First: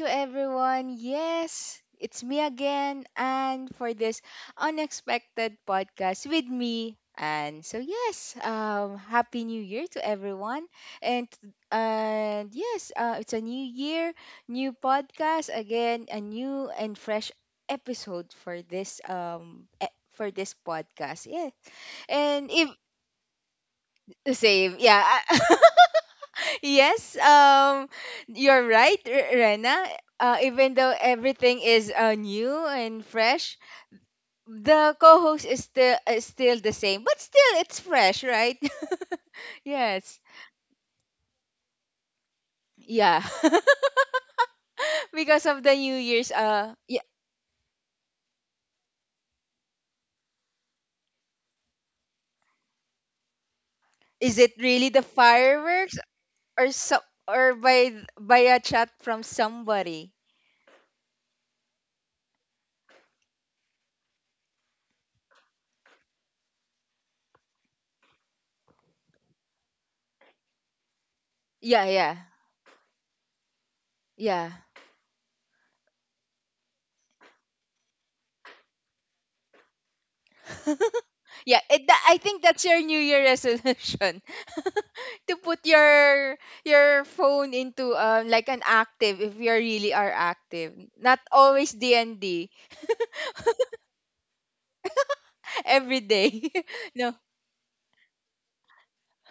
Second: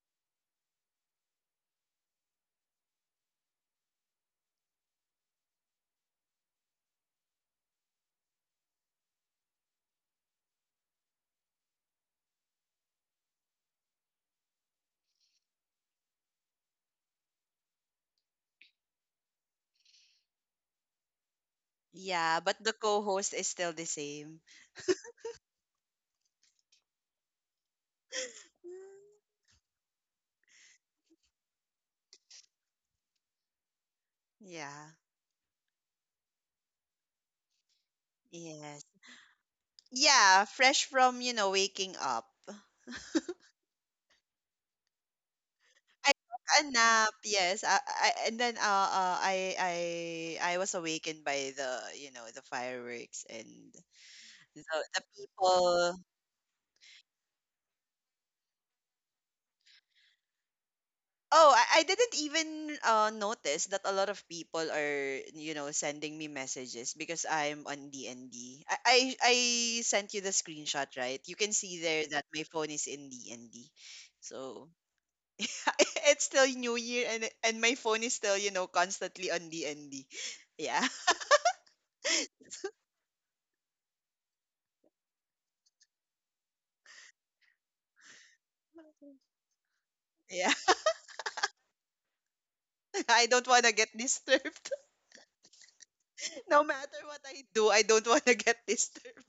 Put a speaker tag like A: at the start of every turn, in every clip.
A: to everyone. Yes, it's me again, and for this unexpected podcast with me. And so, yes, happy new year to everyone. And and yes, it's a new year, new podcast again, a new and fresh episode for this podcast. Yeah,
B: Yeah,
A: and
B: but
A: if
B: the co-host is still the same.
A: same, yeah. Yes, you're right,
B: Mm.
A: Rena. Even though everything is new and fresh,
B: Yeah.
A: the co-host is still the same, but still it's fresh, right?
B: Yes.
A: Yes,
B: Yeah, fresh from, waking up.
A: yeah, because of the New
B: I
A: Year's.
B: took a
A: Yeah,
B: nap, yes. I and then I was awakened by the fireworks and
A: is it
B: the
A: really the
B: the
A: fireworks
B: people.
A: or or by by a chat from somebody?
B: Oh, I didn't even notice that a lot of people are, you know, sending me messages because I'm on DND. I sent you the screenshot, right? You can see
A: Yeah,
B: there
A: yeah,
B: that my phone is in DND.
A: yeah.
B: So it's still New Year and my phone is still, you know, constantly on DND. Yeah.
A: Yeah, I think that's your New Year resolution to put your phone into like an active if you really are
B: Yeah.
A: active, not always D and D
B: I don't want to get disturbed.
A: every day.
B: No matter
A: No,
B: what I do, I don't want to get disturbed.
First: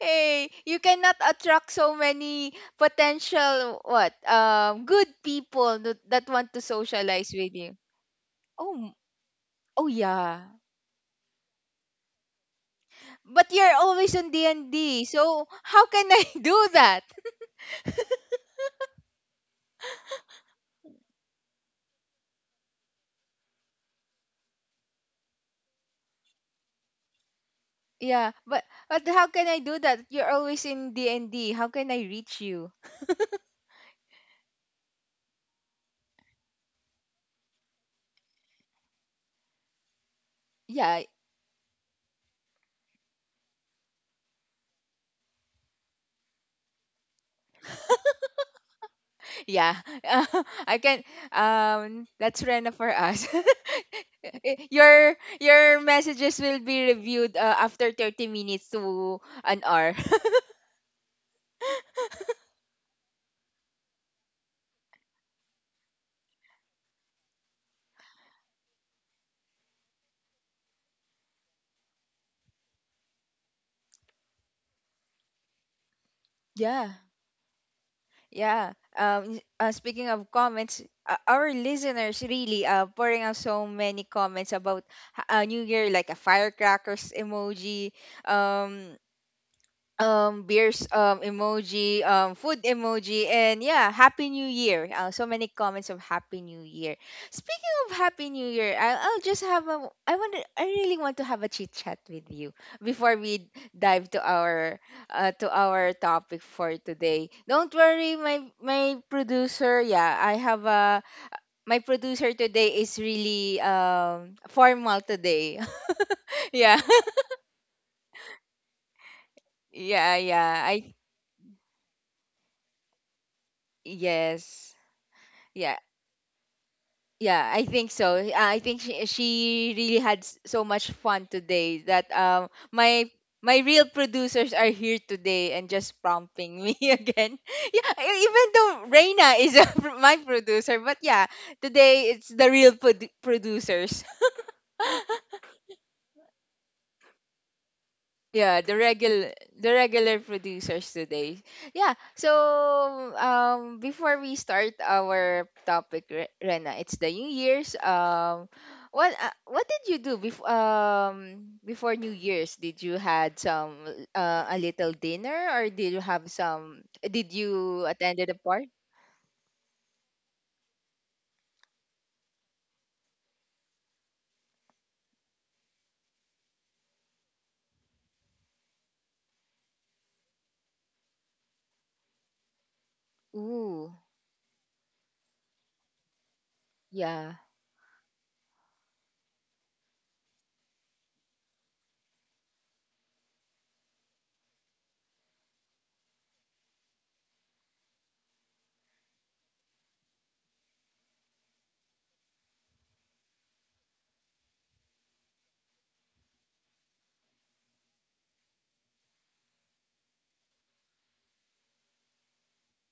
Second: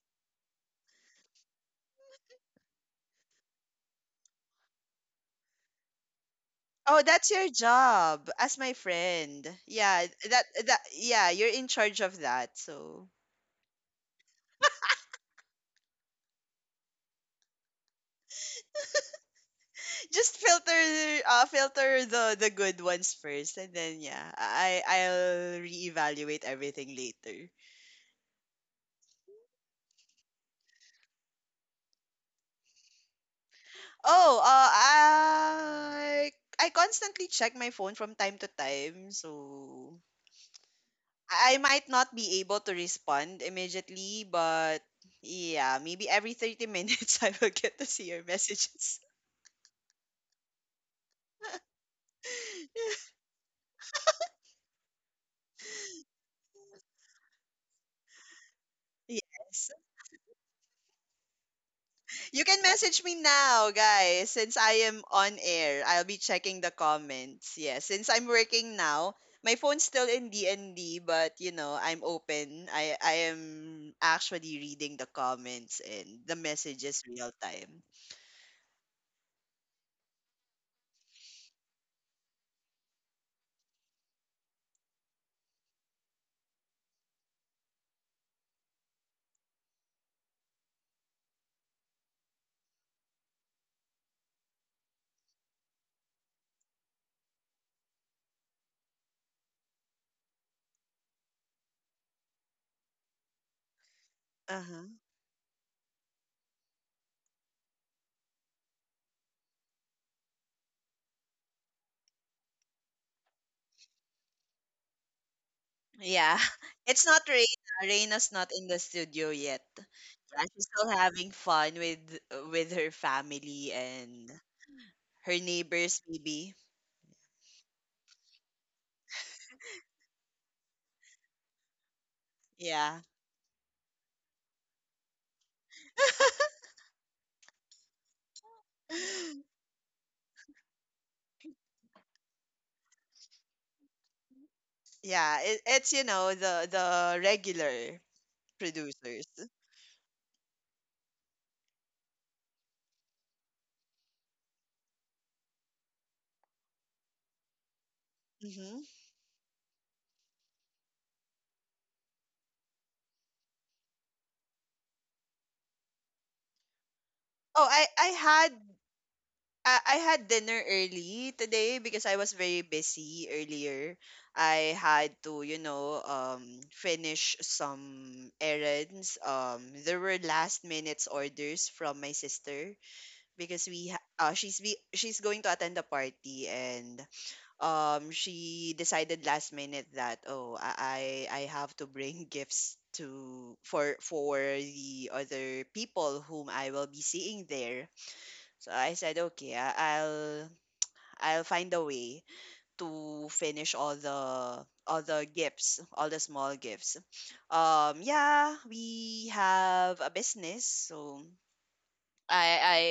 A: hey, you cannot attract so many potential what good people that want to
B: Oh,
A: socialize
B: that's your
A: with you.
B: job as my
A: Oh, m-
B: friend.
A: oh
B: Yeah,
A: yeah,
B: that that yeah, you're in charge of that. So
A: but you're always on D and D, so how can I do that?
B: just filter filter the good ones first, and then yeah, I'll reevaluate everything later.
A: Yeah, but how can I do that? You're always in D and D. How can I reach you?
B: Oh, I constantly check my phone from time to time. So
A: Yeah,
B: I might not be able to respond immediately, but yeah, maybe every 30 minutes I will get to see your messages.
A: yeah. I can. That's Rena for us. I- your your messages will be reviewed after 30 minutes to an
B: Yes.
A: hour.
B: You can message me now, guys. Since I am on air, I'll be checking the comments. Yes, since I'm working now, my phone's still in D&D, but you know, I'm open. I am actually reading the comments and the
A: Yeah,
B: messages real time.
A: yeah. Speaking of comments, our listeners really pouring out so many comments about New Year, like a firecrackers emoji, um beers emoji food emoji, and yeah, happy new year, so many comments of happy new year. Speaking of happy new year, I'll just have a I want to I really want to have a chit chat with you before we dive to
B: Uh-huh.
A: our topic for today. Don't worry, my producer yeah I have a my producer today is really formal today.
B: Yeah.
A: Yeah,
B: It's not Reina. Reina's not in the studio yet.
A: yeah yeah
B: She's still
A: I
B: having fun with her family and
A: yes,
B: her
A: yeah.
B: neighbors maybe.
A: Yeah, I think so. I think she really had so much fun today that
B: Yeah.
A: my my real producers are here today and just prompting me again. Yeah, even though Reina is a, my producer, but yeah, today it's the real producers.
B: Yeah, it's, you know, the regular
A: Yeah, the
B: producers.
A: regular the regular producers today. Yeah. So before we start our topic, Rena, it's the New Year's.
B: Hmm.
A: What what did you do before before New Year's? Did you had some a little dinner, or did you have some, did
B: Oh,
A: you
B: I I
A: attended a
B: had
A: party?
B: I had dinner early today because I was very busy earlier. I had to, you know, um, finish some errands. There were last minutes orders from my sister because
A: Ooh,
B: she's going to attend a party, and
A: yeah.
B: um, she decided last minute that, oh, I have to bring gifts to for the other people whom I will be seeing there. So I said, okay, I'll find a way to finish all the gifts, all the small gifts. Um, yeah, we have a business, so I I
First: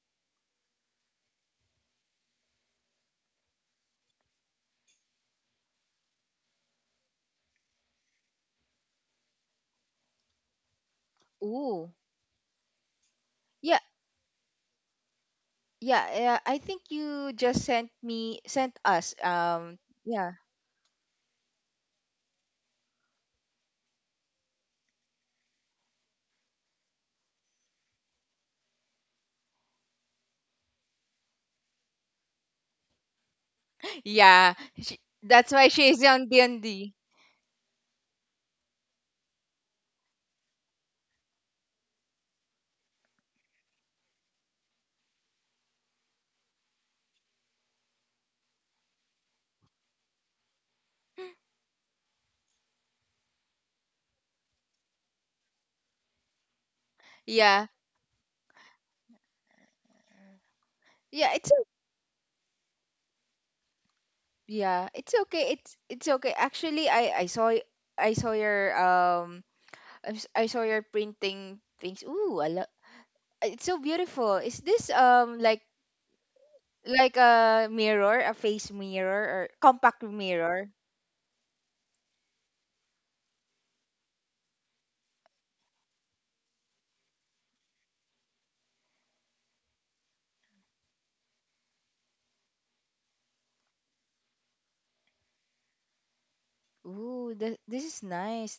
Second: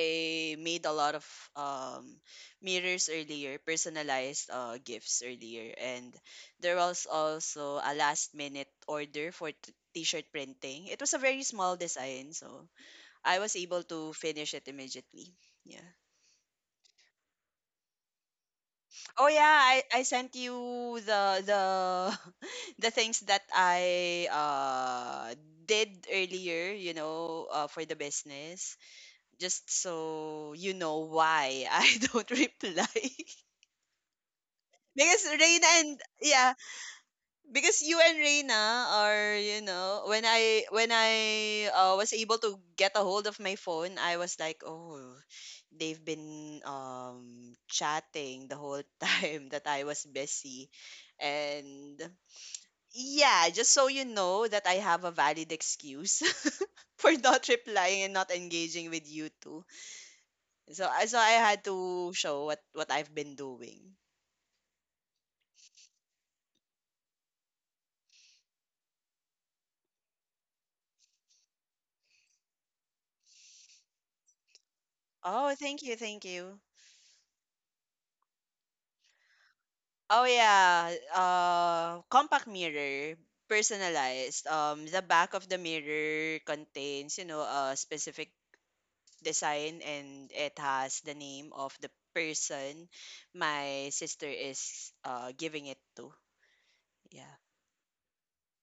B: made a lot of um, mirrors earlier, personalized uh, gifts earlier, and there was also a last minute order for t-shirt printing. It was a very small
A: Ooh.
B: design, so I was
A: Yeah,
B: able to finish it immediately. Yeah.
A: yeah, yeah. I think you just sent me sent us
B: Oh yeah, I
A: yeah.
B: sent you the the things that I did earlier, you know, for the business. Just so you know why I don't reply.
A: Yeah, she,
B: Because
A: that's
B: Reina,
A: why
B: and
A: she's on
B: yeah,
A: D&D.
B: because you and Reina are, you know, when I was able to get a hold of my phone, I was like, "Oh, they've been chatting the whole time that I was busy." And yeah, just so you know that I have a valid excuse for not
A: Yeah,
B: replying and not engaging with you two. So I
A: yeah,
B: had to show what I've been doing.
A: yeah, it's okay. It's okay. Actually, I saw I saw your I saw your printing things. Ooh, I love, it's so beautiful. Is this
B: Oh, thank you, thank you.
A: like a mirror, a face mirror or
B: Oh
A: compact mirror?
B: yeah, compact mirror, personalized. The back of the mirror contains, you know, a specific design, and it has the name of the person my sister is uh, giving it to. Yeah.
A: Ooh, this is nice.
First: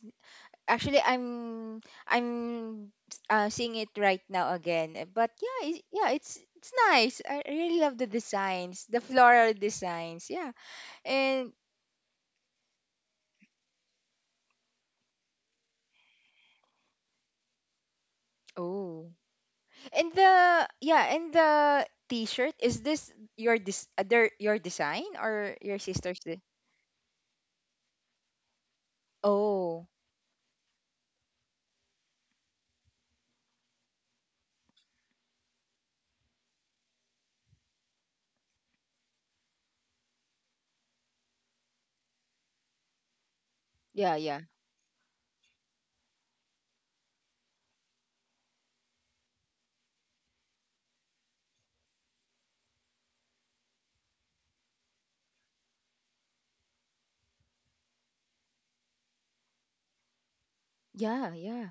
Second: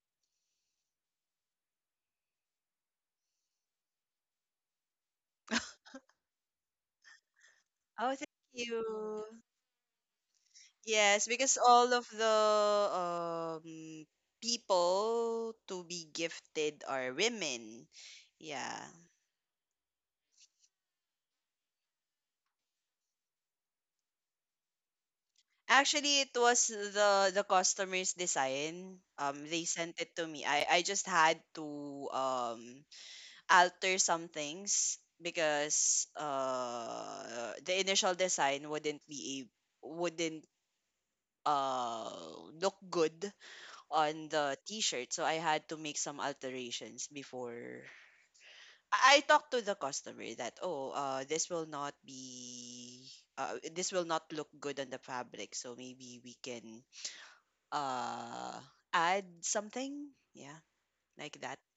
A: Actually, I'm seeing it right now again. But yeah, yeah, it's nice. I really love the
B: Oh, thank
A: designs, the
B: you.
A: floral designs. Yeah,
B: Yes,
A: and
B: because all of the um, people to be gifted are women. Yeah.
A: oh, and the yeah, and the T-shirt, is this your dis other your design or your sister's?
B: Actually, it was the customer's design. They
A: Oh,
B: sent it to me. I just had to um, alter some things because uh, the initial design wouldn't be a wouldn't uh look good
A: yeah,
B: on
A: yeah,
B: the t-shirt, so I had to make some alterations before I talked to the customer that, oh, uh, this will not be this will not look good on the fabric, so maybe we can uh, add something, yeah, like
A: yeah,
B: that,
A: yeah,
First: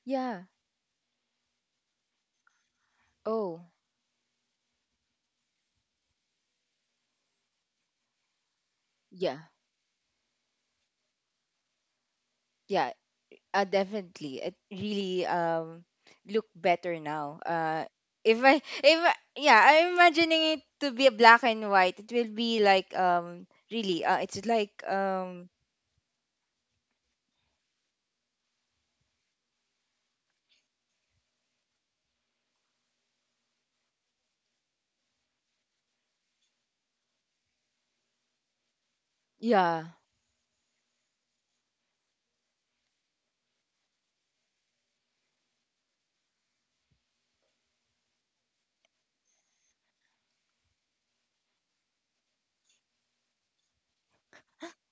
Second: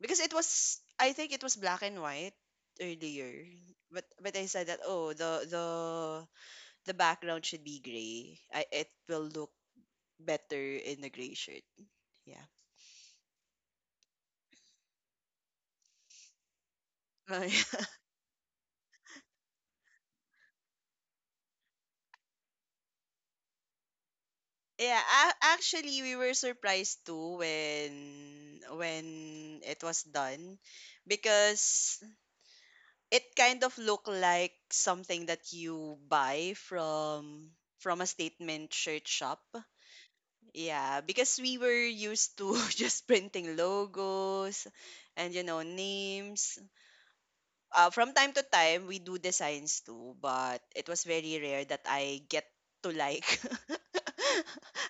B: because it
A: yeah.
B: was, I think it was black and white earlier,
A: Oh,
B: but I said that, oh, the the background should be gray. I, it will
A: yeah,
B: look better in a gray shirt, yeah.
A: yeah. Definitely. It really look better now. If I if I, yeah, I'm imagining it to be a black and white. It will be like really it's like
B: Yeah, actually we were surprised too when it was done because it kind of looked like something that you buy from a statement shirt shop.
A: yeah.
B: Yeah, because we were used to just printing logos and, you know, names, from time to time we do designs too, but it was very rare that I get to like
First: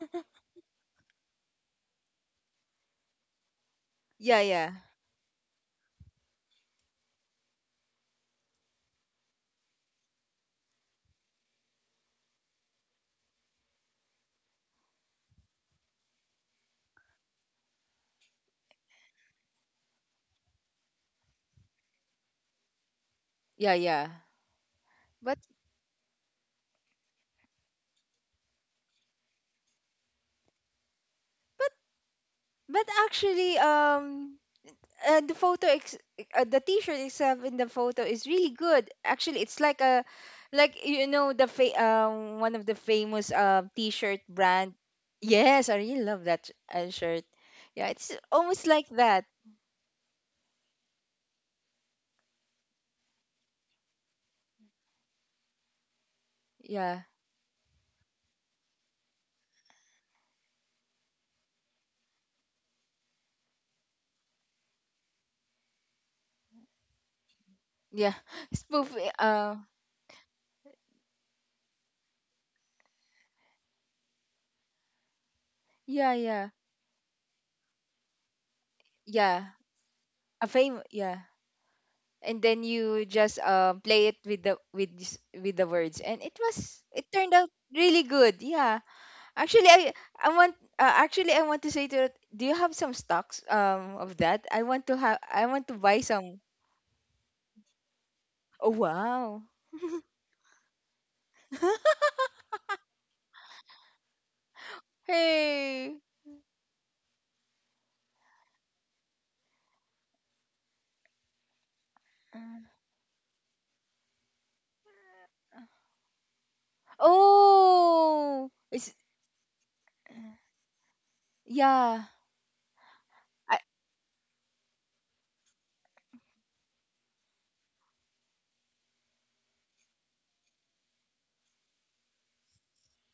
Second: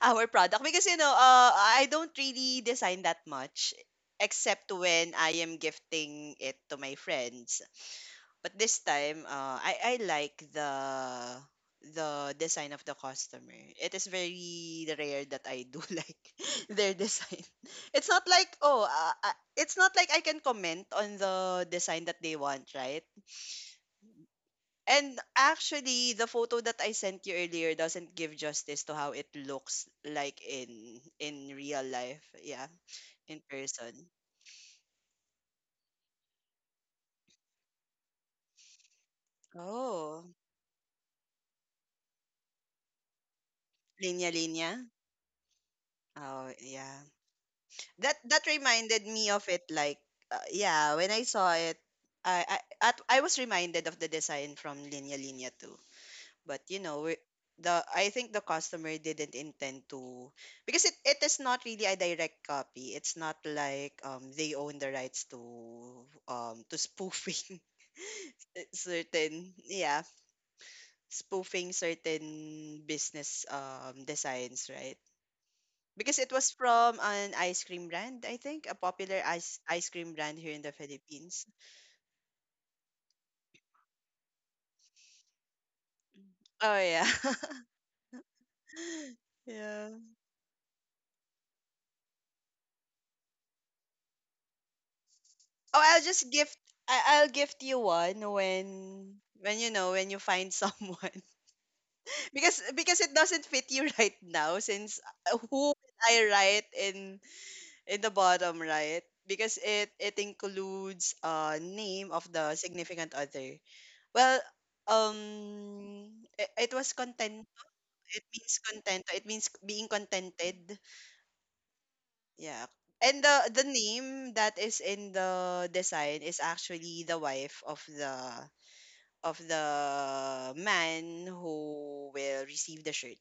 B: our product because, you know, I don't really design that much
A: Yeah, yeah.
B: except when I am gifting it to my friends. But this time, I like the design of the customer. It is very rare that I do like their design. It's not like, oh, it's not like I can comment on the design that they want, right?
A: Yeah, yeah.
B: And
A: But
B: actually, the photo that I sent you earlier doesn't give justice to how it looks like in
A: but
B: real life. Yeah,
A: but
B: in
A: actually
B: person.
A: the photo the t-shirt itself in the photo is really good, actually it's like a
B: Oh,
A: like you know the one of the famous t-shirt
B: linya
A: brand.
B: linya.
A: Yes, I really love that
B: Oh, yeah.
A: shirt. Yeah, it's
B: That that
A: almost like
B: reminded
A: that.
B: me of it. Like, yeah, when I saw it, I I I was reminded of the design from Linya Linya too. But, you
A: Yeah,
B: know, we- the I think the customer didn't intend to because it is not really a direct copy. It's not like um, they own the rights to um, to spoofing
A: yeah, spoof, uh
B: certain, yeah, spoofing certain business um, designs, right?
A: yeah,
B: Because it
A: yeah,
B: was from an ice cream brand, I think a popular
A: yeah,
B: ice cream brand
A: a
B: here in the
A: fame, yeah.
B: Philippines.
A: And then you just play it with the words, and it was,
B: Oh
A: it
B: yeah.
A: turned out really good, yeah. Actually,
B: Yeah.
A: I want, actually I want to say to it, do you have some stocks of that? I want to
B: Oh,
A: buy
B: I'll just
A: some.
B: gift. I'll gift you one
A: Oh
B: when
A: wow.
B: you know, when you find someone because it doesn't fit you right now since, who will
A: Hey.
B: I write in the bottom right, because it includes uh, name of the
A: Um,
B: significant other. Well, um, it was content. It means
A: Oh.
B: content.
A: It's
B: It means being contented.
A: yeah.
B: Yeah. And the
A: I,
B: name that is in the design is actually the wife of the man who will receive the shirt.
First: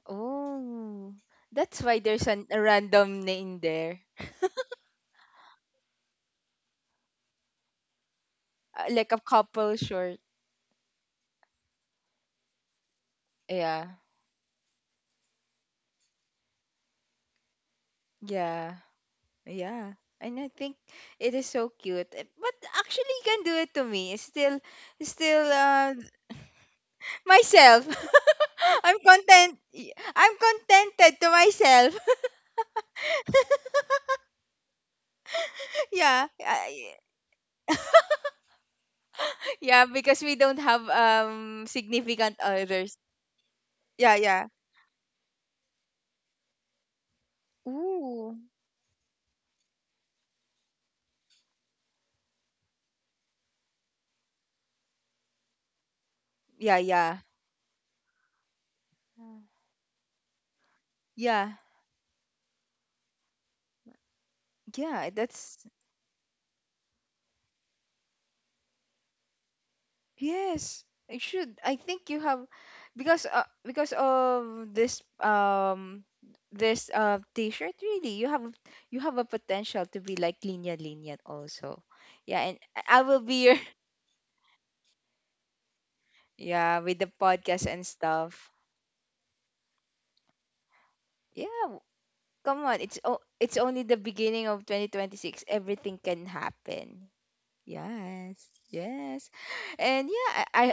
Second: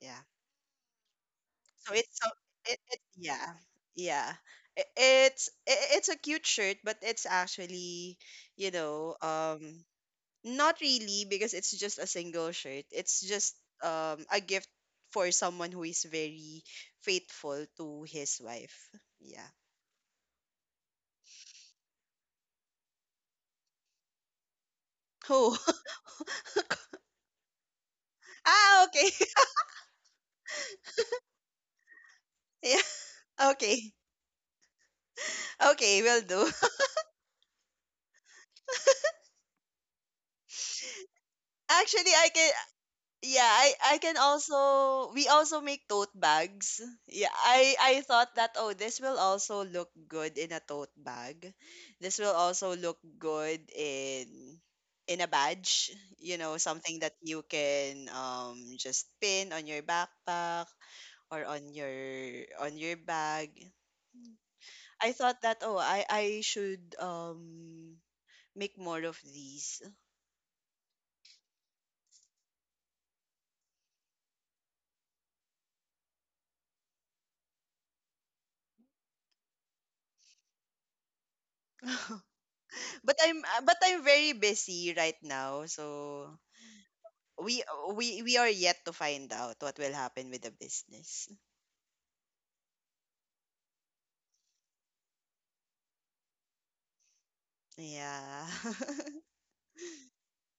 B: Yeah.
A: oh. That's
B: So
A: why
B: it's
A: there's
B: so
A: a
B: it
A: random
B: yeah,
A: name there.
B: yeah I it's a cute shirt, but it's actually, you
A: Like
B: know,
A: a
B: um,
A: couple short.
B: not really, because it's just a single shirt. It's just
A: Yeah.
B: um, a gift for someone who is very faithful to his
A: Yeah.
B: wife. Yeah.
A: Yeah. And I think it is so cute. But actually you can do it to me. It's still
B: Who?
A: myself.
B: Ah,
A: I'm
B: okay.
A: content. I'm contented to myself.
B: Yeah. Okay. Okay.
A: Yeah,
B: Will do.
A: yeah, because we don't have
B: Actually,
A: significant
B: I can.
A: others.
B: Yeah, I
A: Yeah,
B: can
A: yeah.
B: also, we also make tote bags. Yeah, I
A: Ooh,
B: thought that, oh, this will also look good in a tote bag. This will also look good in a badge, you know,
A: yeah,
B: something
A: yeah,
B: that you can um, just pin on your backpack
A: yeah,
B: or on your bag.
A: yeah.
B: I thought
A: That's
B: that, oh, I should um, make more of these.
A: yes. I should. I think you have, because of this t-shirt, really you have, you have a potential to be like Linya Linya also. Yeah, and I will
B: But
A: be your.
B: I'm very busy right now, so
A: Yeah, with the podcast
B: we
A: and
B: we
A: stuff.
B: are yet to find out what will happen with the business.
A: Yeah, come on. It's only the beginning of 2026. Everything can happen. Yes.
B: Yeah.
A: Yes. And yeah, I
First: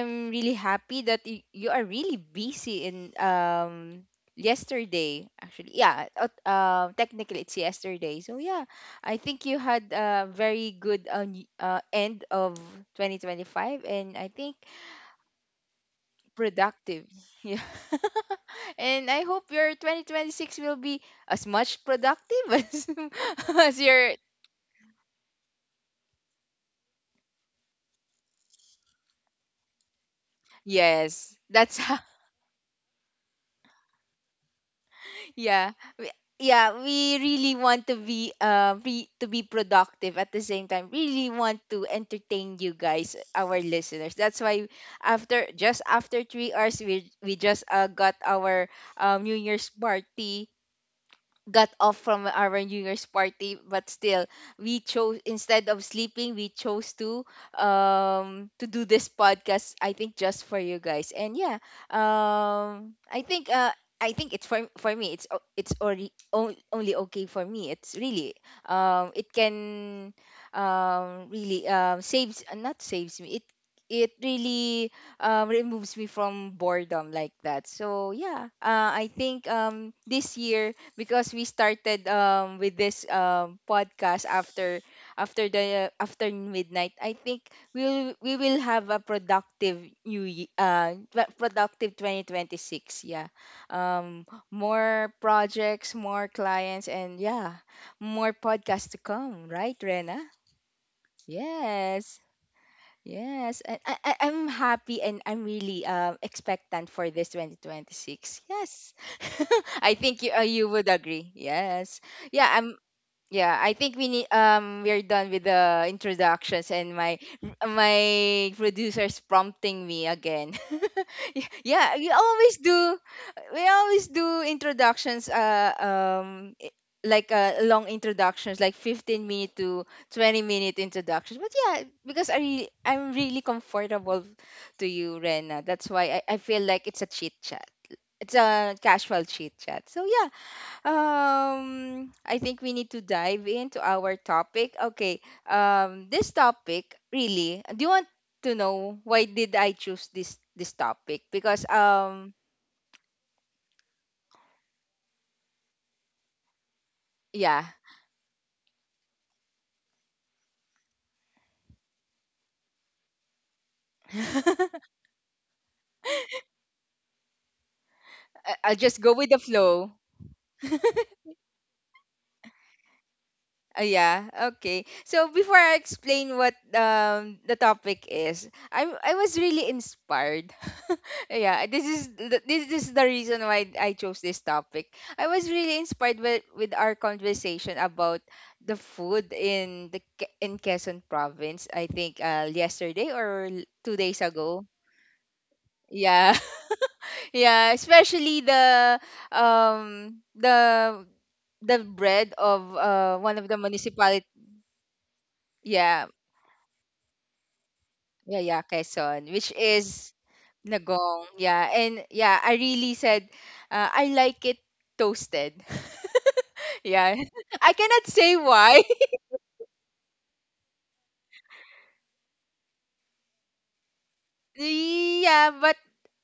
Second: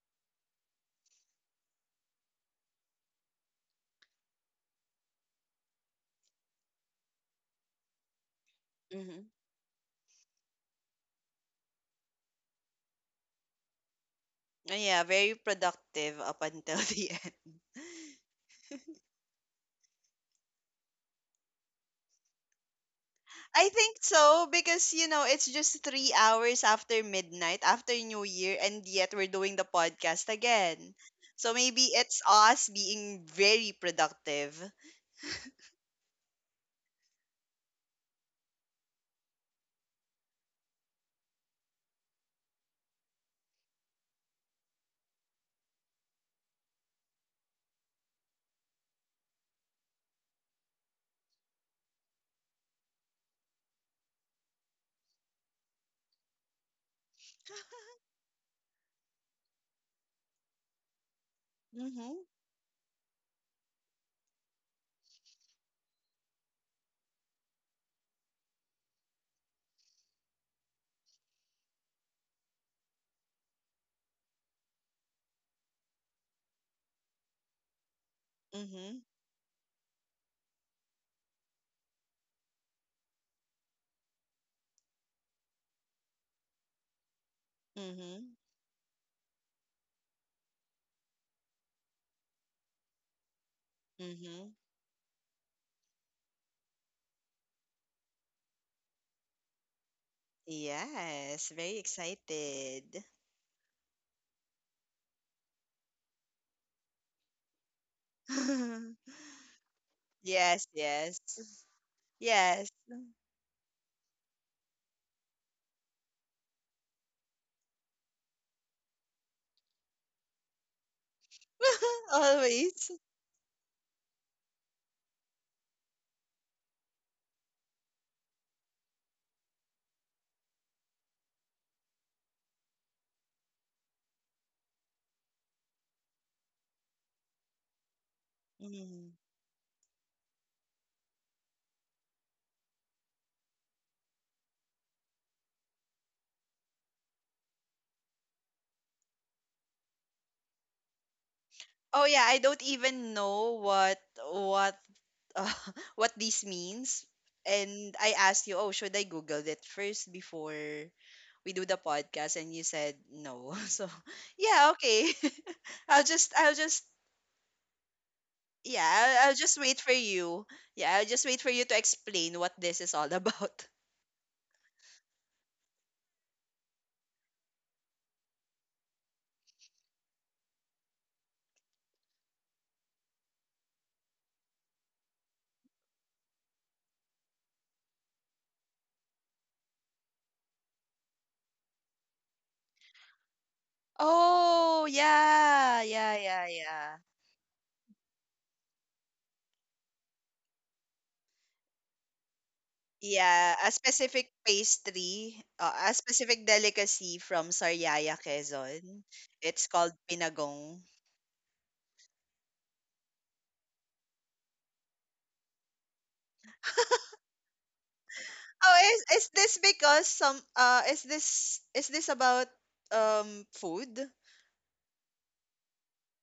A: I'm really happy that you are really busy in yesterday actually. Yeah, technically it's yesterday. So yeah, I
B: Mhm.
A: think you had a very good end of 2025, and I think
B: Yeah, very productive up until
A: productive.
B: the end.
A: Yeah. And I hope your 2026 will be as much productive
B: I
A: as
B: think
A: your
B: so, because you know, it's just 3 hours after midnight after New Year and yet we're doing the podcast again.
A: yes.
B: So
A: That's
B: maybe
A: how,
B: it's us being very productive.
A: yeah. We- Yeah, we really want to be to be productive at the same time. Really want to entertain you guys, our listeners. That's why after 3 hours we just got our New Year's party got off from our New Year's party, but still, we chose, instead of sleeping, we chose to do this podcast. I think just for you guys, and yeah,
B: Mhm.
A: I think it's for me. It's only only okay for me. It's really it can really saves, not saves me. It really removes me from boredom like that. So yeah,
B: Mhm.
A: I think this year, because we started with this podcast after after the after midnight, I think
B: Mhm.
A: we will have a productive productive 2026, yeah. um
B: Mhm.
A: more projects, more clients, and yeah, more podcasts to come, right, Rena?
B: Yes, very
A: Yes.
B: excited.
A: Yes, and I'm happy and I'm really expectant for this 2026. Yes, I think you
B: Yes,
A: you would
B: yes.
A: agree. Yes, yeah,
B: Yes.
A: I'm yeah, I think we need we're done with the introductions, and my producers prompting me again. Yeah, we always
B: Always.
A: do, we always do introductions like long introductions like 15 minute to 20 minute introductions. But yeah, because I really, I'm really comfortable to you, Rena. That's why I feel like it's a chit chat. It's a
B: Mm.
A: casual chit chat. So yeah, I think we need to dive into our topic. Okay. This topic really. Do you want to know why did I choose this topic? Because
B: Oh yeah, I don't even know what uh, what this means.
A: yeah,
B: And I asked you, "Oh, should I Google it first before we do the podcast?" And you said no. So, yeah, okay. I'll just
A: I'll just go
B: yeah,
A: with
B: I'll
A: the
B: just wait
A: flow.
B: for you. Yeah, I'll just wait for you to explain what this is all about.
A: Yeah, okay. So before I explain what the topic is, I was really inspired. Yeah, this is this is the reason why I chose this topic. I was really inspired with our conversation about the food in the in Quezon province. I think yesterday or 2 days ago.
B: Oh, yeah. Yeah,
A: Yeah.
B: yeah, yeah.
A: Yeah, especially um the the bread of one of
B: Yeah,
A: the
B: a
A: municipality,
B: specific pastry, a
A: yeah.
B: specific delicacy from Sariaya,
A: Yeah, yeah,
B: Quezon.
A: Quezon, which
B: It's called
A: is
B: pinagong.
A: Nagong. Yeah, and yeah, I really said, I like it toasted. Yeah, I cannot say why.
B: Oh, is this because some, is this about um, food?
A: Yeah, but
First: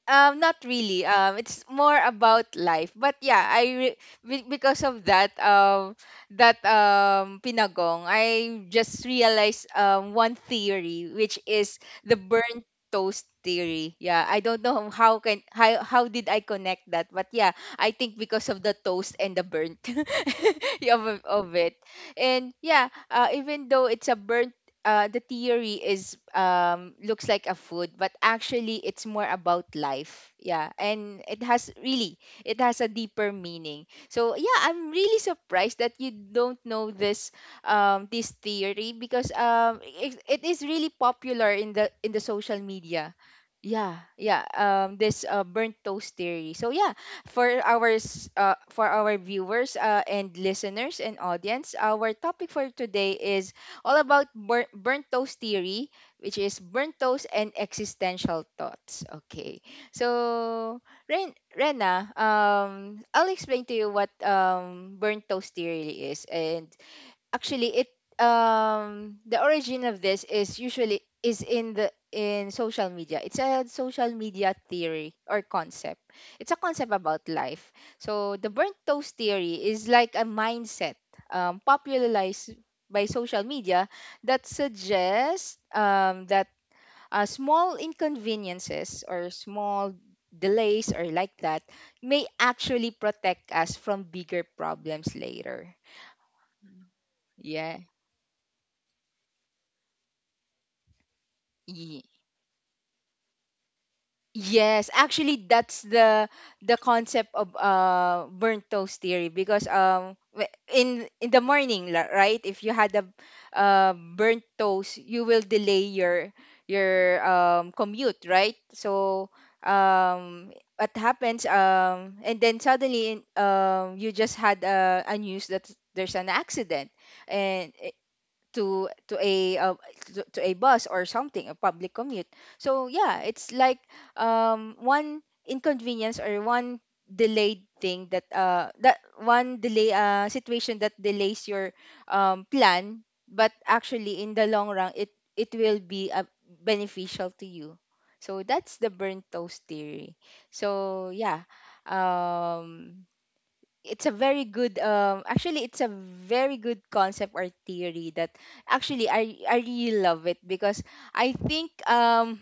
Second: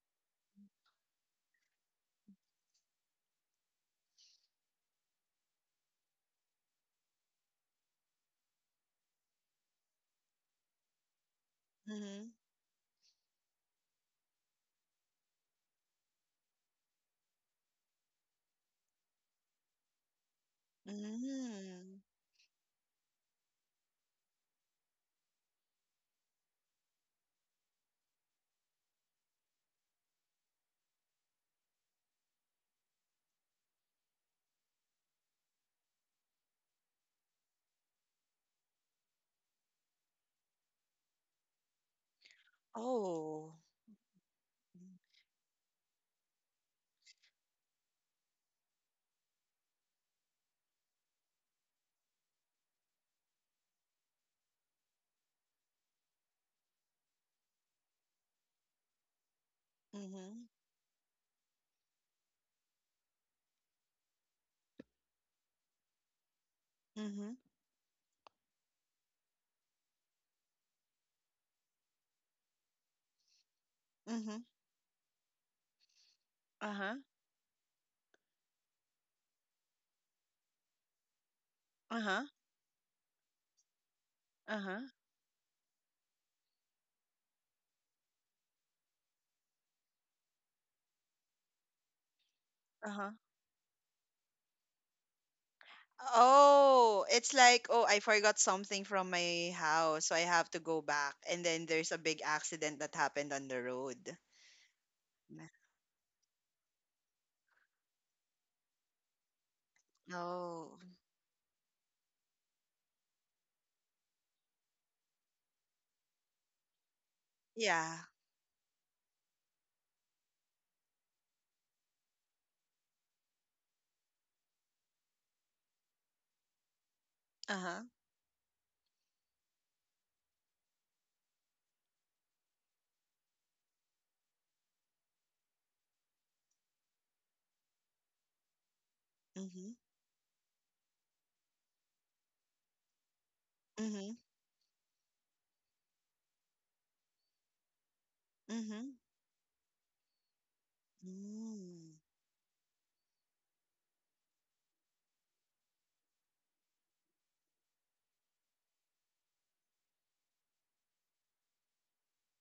A: um, not really. It's more about life. But yeah, because of that pinagong, I just realized one theory, which is the
B: Mm-hmm.
A: burnt toast theory. Yeah, I don't know how can how did I connect that, but yeah, I think because of the toast and the burnt of it.
B: Mm.
A: And yeah, even though it's a burnt the theory is looks like a food, but actually it's more about life. Yeah, and it has really, it has a deeper meaning. So yeah, I'm really surprised that you don't know this theory, because it is really popular in the social media.
B: Oh.
A: Yeah, yeah. This burnt toast theory. So yeah, for our for our viewers and listeners and audience, our topic for today is all about burnt toast theory, which is burnt toast and existential thoughts. Okay.
B: Mm-hmm.
A: So, Rena, I'll explain to you what burnt toast theory is. And
B: Mm-hmm.
A: actually it the origin of this is usually is in the in social media. It's a social
B: Mm-hmm.
A: media theory or concept. It's a concept
B: Uh-huh.
A: about life. So the burnt toast theory is like a mindset
B: Uh-huh.
A: popularized by social media that
B: Uh-huh.
A: suggests that small inconveniences or small delays or like that may actually
B: Uh-huh.
A: protect us from bigger problems later.
B: Oh, it's like,
A: Yeah.
B: oh, I forgot something from my house, so I have to go back. And then there's a big accident that happened on the road.
A: Yes, actually
B: Ma-
A: that's the concept of burnt toast theory because
B: Oh,
A: in the morning right, if you had a burnt toast, you will delay your
B: yeah.
A: commute, right? So um what happens and then suddenly you just had a news that there's an accident and
B: Uh-huh.
A: to to a uh, to a bus or something, a public commute. So yeah, it's like one inconvenience or one delayed thing that one
B: Mm-hmm.
A: delay situation that delays your plan, but
B: Mm-hmm.
A: actually in the long run it it will be beneficial to you. So that's
B: Mm-hmm.
A: the burnt toast theory. So yeah,
B: Mm.
A: um it's a very good actually it's a very good concept or theory that actually I really love it because I think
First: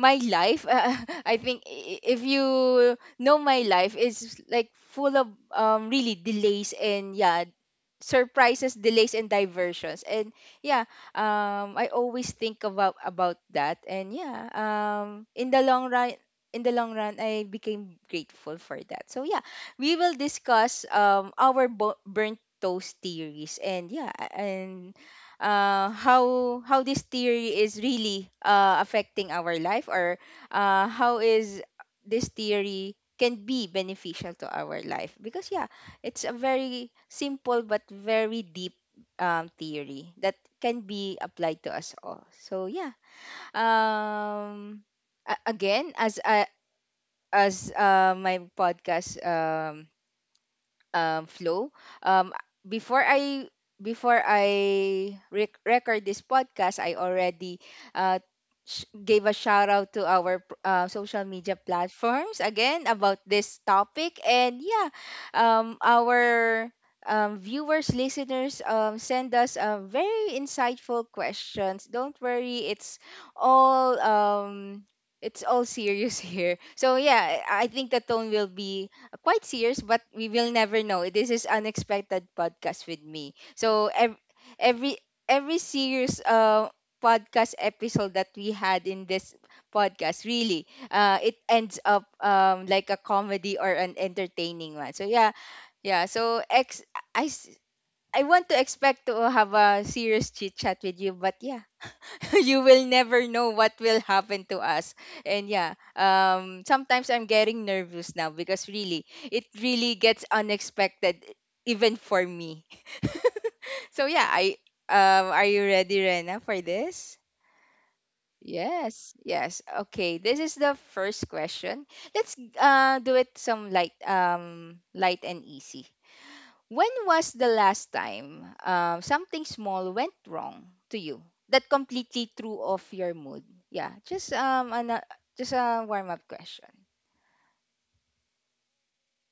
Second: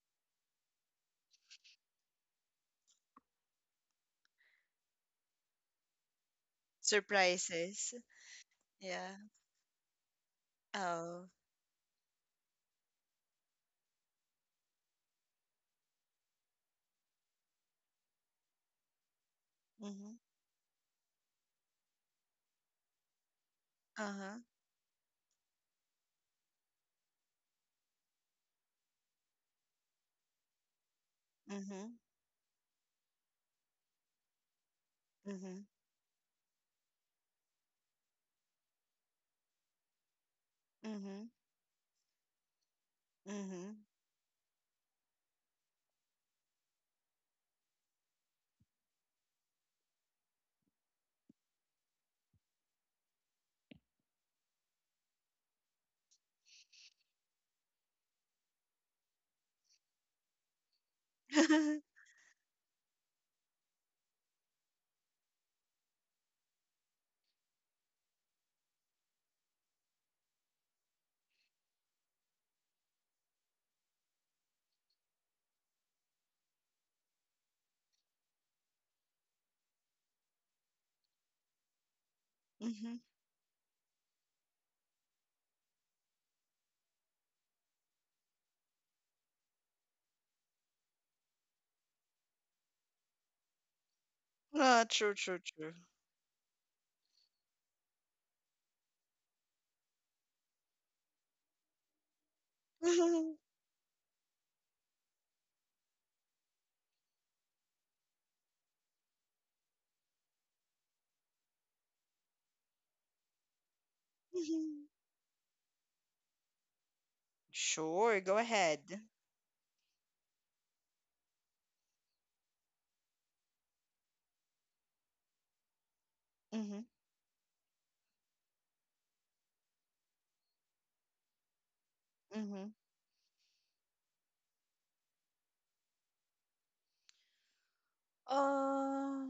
A: my life I think I- if you know, my life is like full of really delays and yeah,
B: Surprises.
A: surprises, delays,
B: Yeah.
A: and diversions, and yeah,
B: Oh.
A: I always think about that, and yeah, in the long run, in the long run I became grateful for that. So yeah, we will
B: Mm-hmm.
A: discuss our burnt toast theories, and yeah,
B: Uh-huh.
A: and uh, how how this theory is really affecting our life or how is
B: Mm-hmm.
A: this theory can be beneficial to our life, because
B: Mm-hmm.
A: yeah, it's a very simple but very deep theory that can be
B: Mm-hmm.
A: applied to us all. So yeah,
B: Mm-hmm.
A: um again, as I as my podcast flow. Um, before I before I record this podcast, I already uh, gave a shout out to our social media platforms again about this topic. And yeah, our viewers, listeners, send us very insightful questions. Don't worry, all um, it's all serious here. So yeah, I think the tone will be quite serious, but we will never know. This is unexpected podcast
B: Mm-hmm.
A: with me. So every every serious podcast episode that we had in this podcast really it ends up like a comedy or an entertaining
B: Ah,
A: one. So
B: true,
A: yeah,
B: true, true.
A: yeah. So I s- I want to expect to have a serious chit chat with you, but yeah, you will never know what will happen to us. And yeah, sometimes I'm getting nervous now because really, it really gets unexpected, even for me. So yeah, I
B: Hmm.
A: are you ready, Rena, for this?
B: Sure, go ahead.
A: Yes, yes. Okay, this is the first question. Let's do it some light, light and easy.
B: Mm-hmm.
A: When was the last time something small went wrong to you that completely threw
B: Mm-hmm.
A: off your mood? Yeah, just just a warm up question.
B: Uh.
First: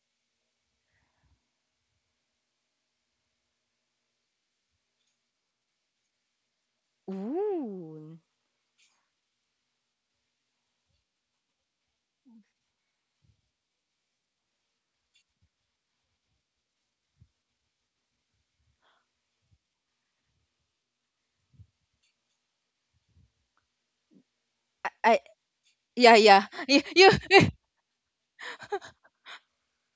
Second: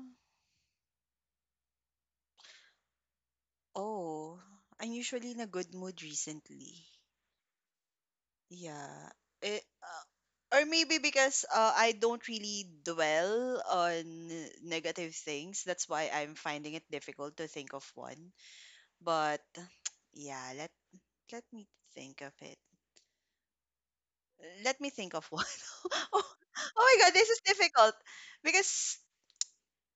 B: Oh, I'm usually in a good mood recently.
A: Ooh,
B: Yeah. Eh, or maybe because I don't really dwell on negative things. That's why I'm finding it difficult to think of one. But, yeah, let me think of it. Let
A: I,
B: me think
A: I
B: of one.
A: yeah,
B: Oh,
A: yeah. you,
B: oh my
A: you
B: god, this is difficult because,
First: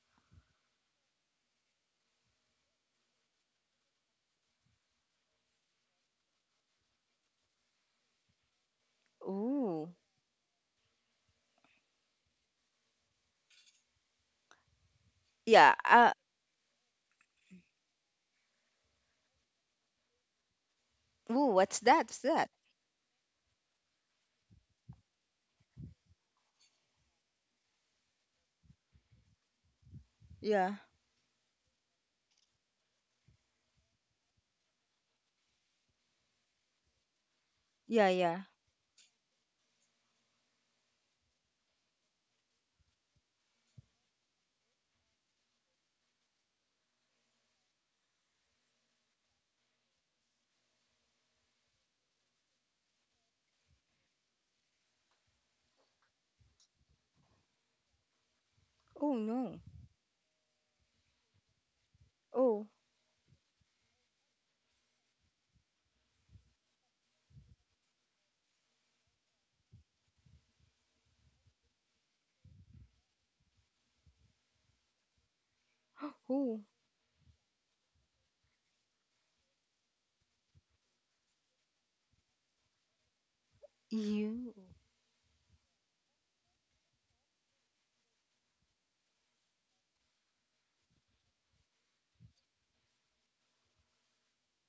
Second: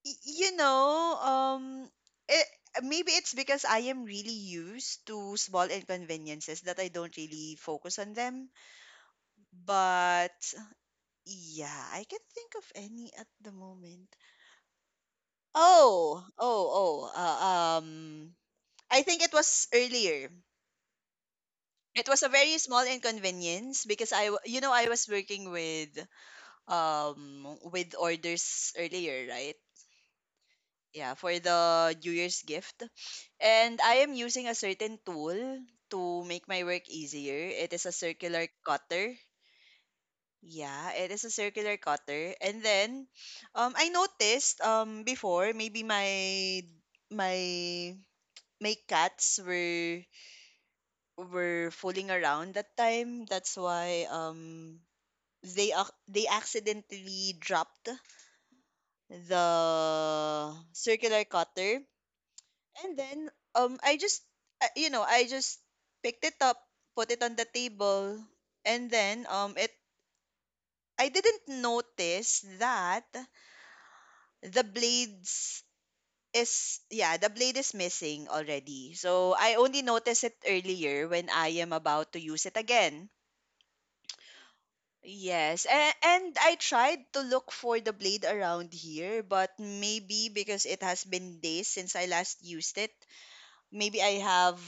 B: you know, it, maybe it's because I am really used to small inconveniences that I don't really focus on them.
A: ooh,
B: But yeah, I can not think of any at the moment.
A: yeah, uh,
B: Oh, oh, oh. I think it was earlier.
A: ooh, what's that?
B: It
A: What's
B: was a
A: that?
B: very small inconvenience because I, w- you know, I was working um with orders earlier, right?
A: Yeah,
B: Yeah, for the new year's gift, and I am using a certain tool to make my work easier. It is a
A: yeah, yeah.
B: circular cutter. Yeah, it is a circular cutter, and then I noticed before, maybe my my cats were fooling around that time. That's why they accidentally dropped
A: Oh no.
B: the circular cutter.
A: Oh.
B: And then I just I just picked it up, put it on the table, and then it I didn't notice that the blades
A: Ooh,
B: is yeah, the blade is missing already. So I only noticed it earlier when I am about to use it again.
A: you,
B: Yes, and I tried to look for the blade around here, but maybe because it has been days since I last used it, maybe I have,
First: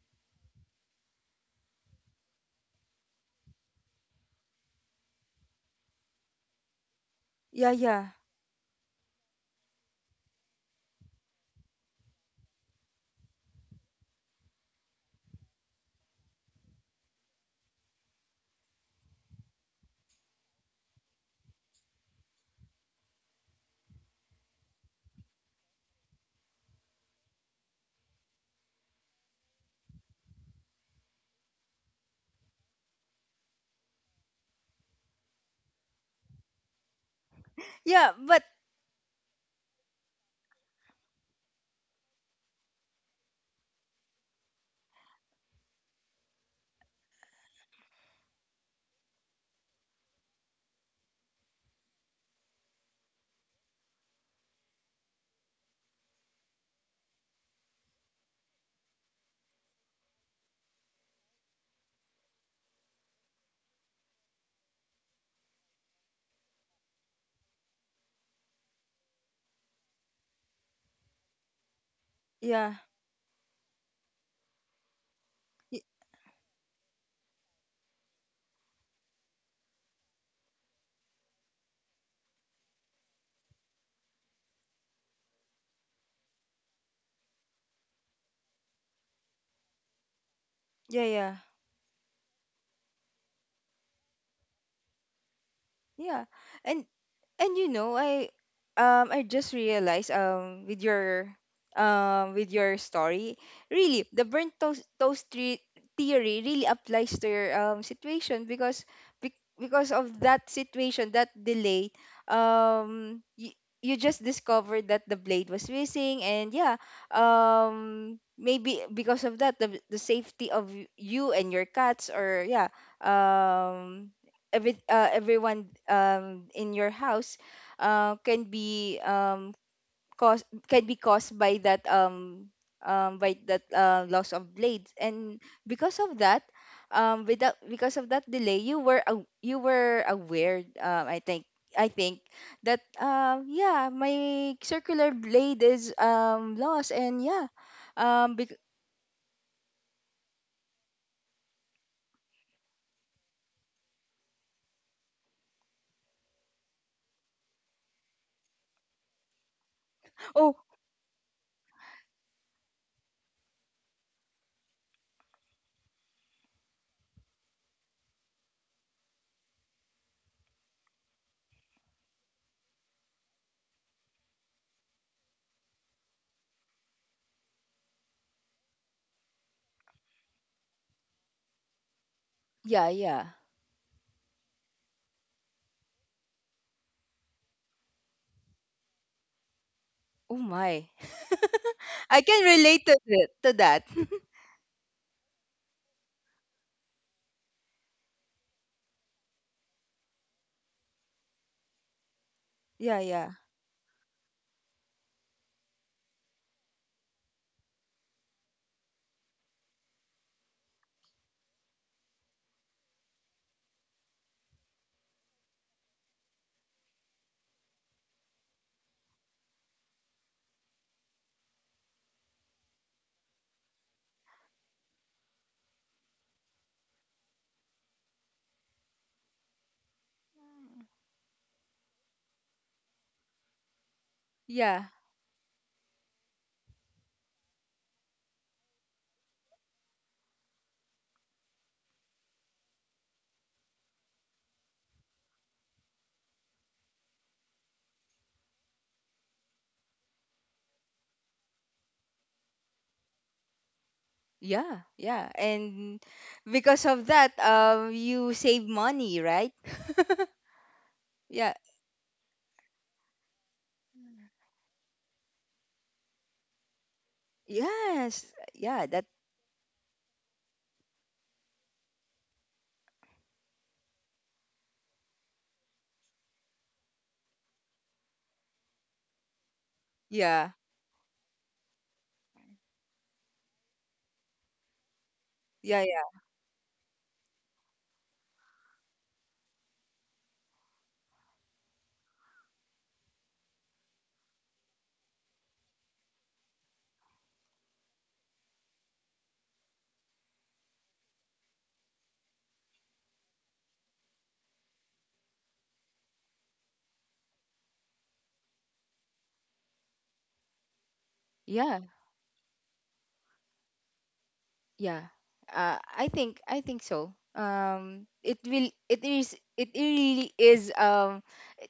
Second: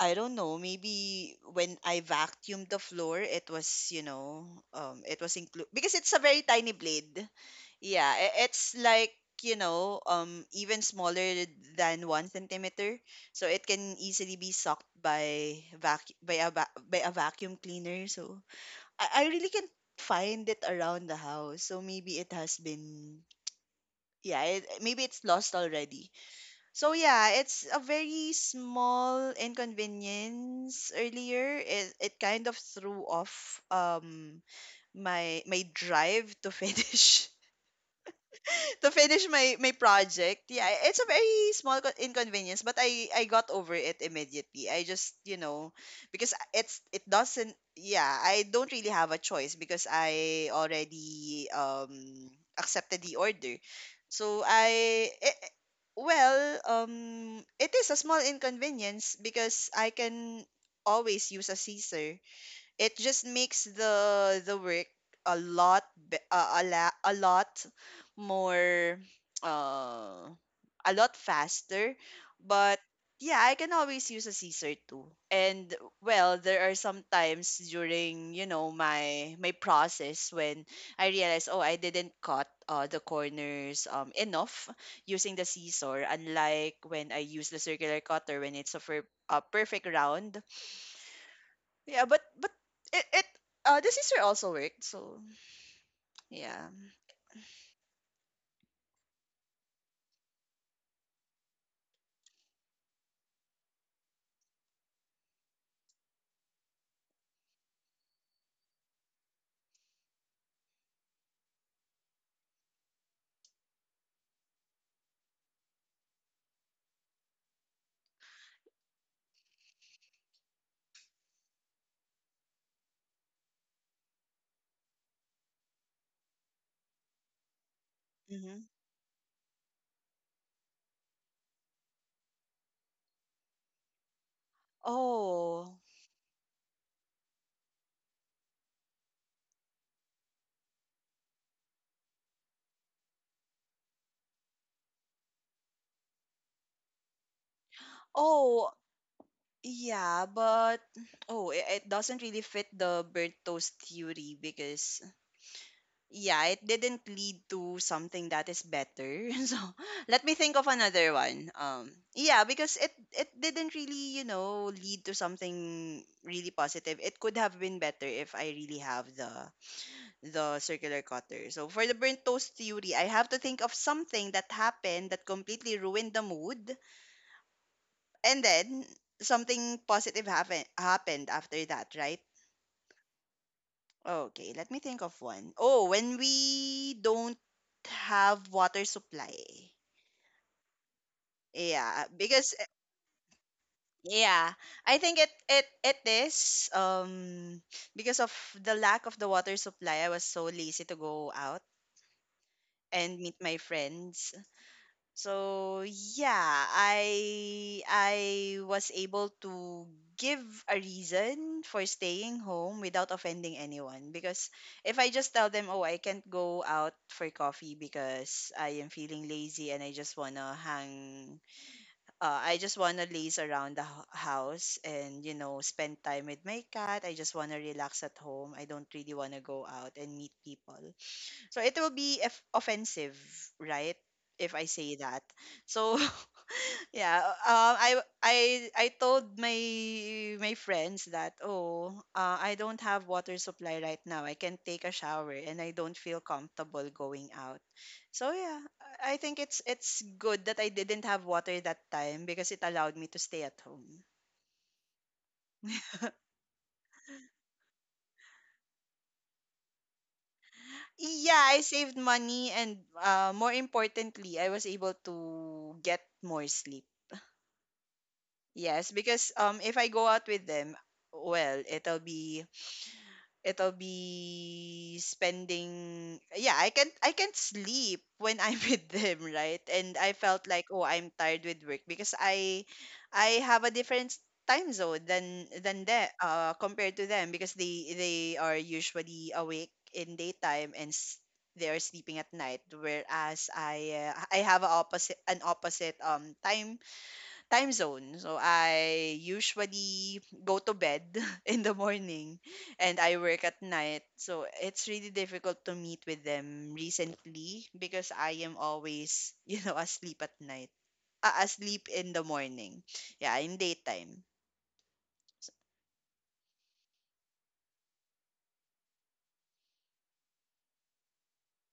B: I don't know, maybe when I vacuumed the floor, it was included because it's a very tiny blade.
A: yeah,
B: Yeah,
A: yeah,
B: it's like, even smaller than 1 cm centimeter. So it can easily be sucked by vac by a va- by a vacuum cleaner. So I really can't find it around the house. So maybe it has been, yeah, maybe it's lost already. So yeah, it's a very small inconvenience earlier. It kind of threw off my drive to finish
A: yeah, but
B: to finish my project. Yeah, it's a very inconvenience, but I got over it immediately. I just, because it's it doesn't, yeah, I don't really have a choice because I already accepted the order. So well, it is a small inconvenience because I can always use a scissor. It just makes the work a lot, a lot more, uh a lot faster, but
A: yeah,
B: yeah, I can always use a caesar too. And
A: y-
B: well, there are some times during, my my process, when I realize, oh, I didn't cut the corners enough using the scissor, unlike when I use the circular cutter when it's a perfect round.
A: yeah, yeah,
B: Yeah, but it it the sister also worked, so
A: yeah,
B: yeah.
A: and. And you know, I just realized with your story, really the burnt toast theory really applies to your situation, because because of that situation, that delay, you, you just discovered that the blade was missing. And yeah, maybe because of that, the safety of you and your cats, or yeah, um every everyone in your house can
B: Mm-hmm.
A: be caused, can be caused by that loss of blades. And
B: Oh.
A: because of that without because of that delay, you were aw you were aware I think, I think that yeah, my circular blade is lost. And yeah, um, bec-
B: Oh, yeah, but oh, it doesn't really fit the burnt toast theory because yeah, it didn't lead to something that is better. So let me think
A: oh,
B: of another one. Yeah, because it didn't really, lead to something really positive. It could have been better if I really have the circular cutter. So for the burnt toast theory, I have to think of something that happened that completely ruined the mood, and then something happened after that, right?
A: yeah, yeah,
B: Okay, let me think of one. Oh, when we don't have water supply.
A: oh my.
B: Yeah,
A: I can
B: because
A: relate to, to that.
B: yeah, I think it it it is because of the lack of the water supply, I was so lazy to go out
A: Yeah,
B: and
A: yeah,
B: meet my friends. So yeah, I was able to give a reason for staying home without offending anyone, because if I just tell them, "Oh, I can't go out for coffee because I am feeling lazy and I just want to hang, I just want to laze around the house and, spend time with my cat. I just want to relax at home. I don't really want to go out and meet people." So it will be if offensive, right? If I
A: yeah.
B: say that. So yeah, I told my my friends that, oh, I don't have water supply right now. I can take a shower and I don't feel comfortable going out. So yeah, I think it's good that I didn't have water that time because it allowed me to stay at home.
A: Yeah, yeah. And because of that, you save money, right?
B: Yeah,
A: Yeah.
B: I saved money, and more importantly, I was able to get more sleep.
A: Yes. Yeah,
B: Yes,
A: that,
B: because if I go out with them, well, it'll be spending yeah, I can't sleep when I'm with them, right? And I felt
A: yeah.
B: like, oh, I'm tired with work because I have a different time zone
A: Yeah,
B: than that
A: yeah.
B: compared to them because they are usually awake in daytime and they are sleeping at night, whereas I, I have a opposite, an opposite time time zone. So I usually go to bed in the morning and I work at night. So it's really difficult to meet with them recently because I am always, asleep at night.
A: Yeah,
B: Asleep in the morning. Yeah, in daytime.
A: yeah. I think, I think so. It will, it is, it really is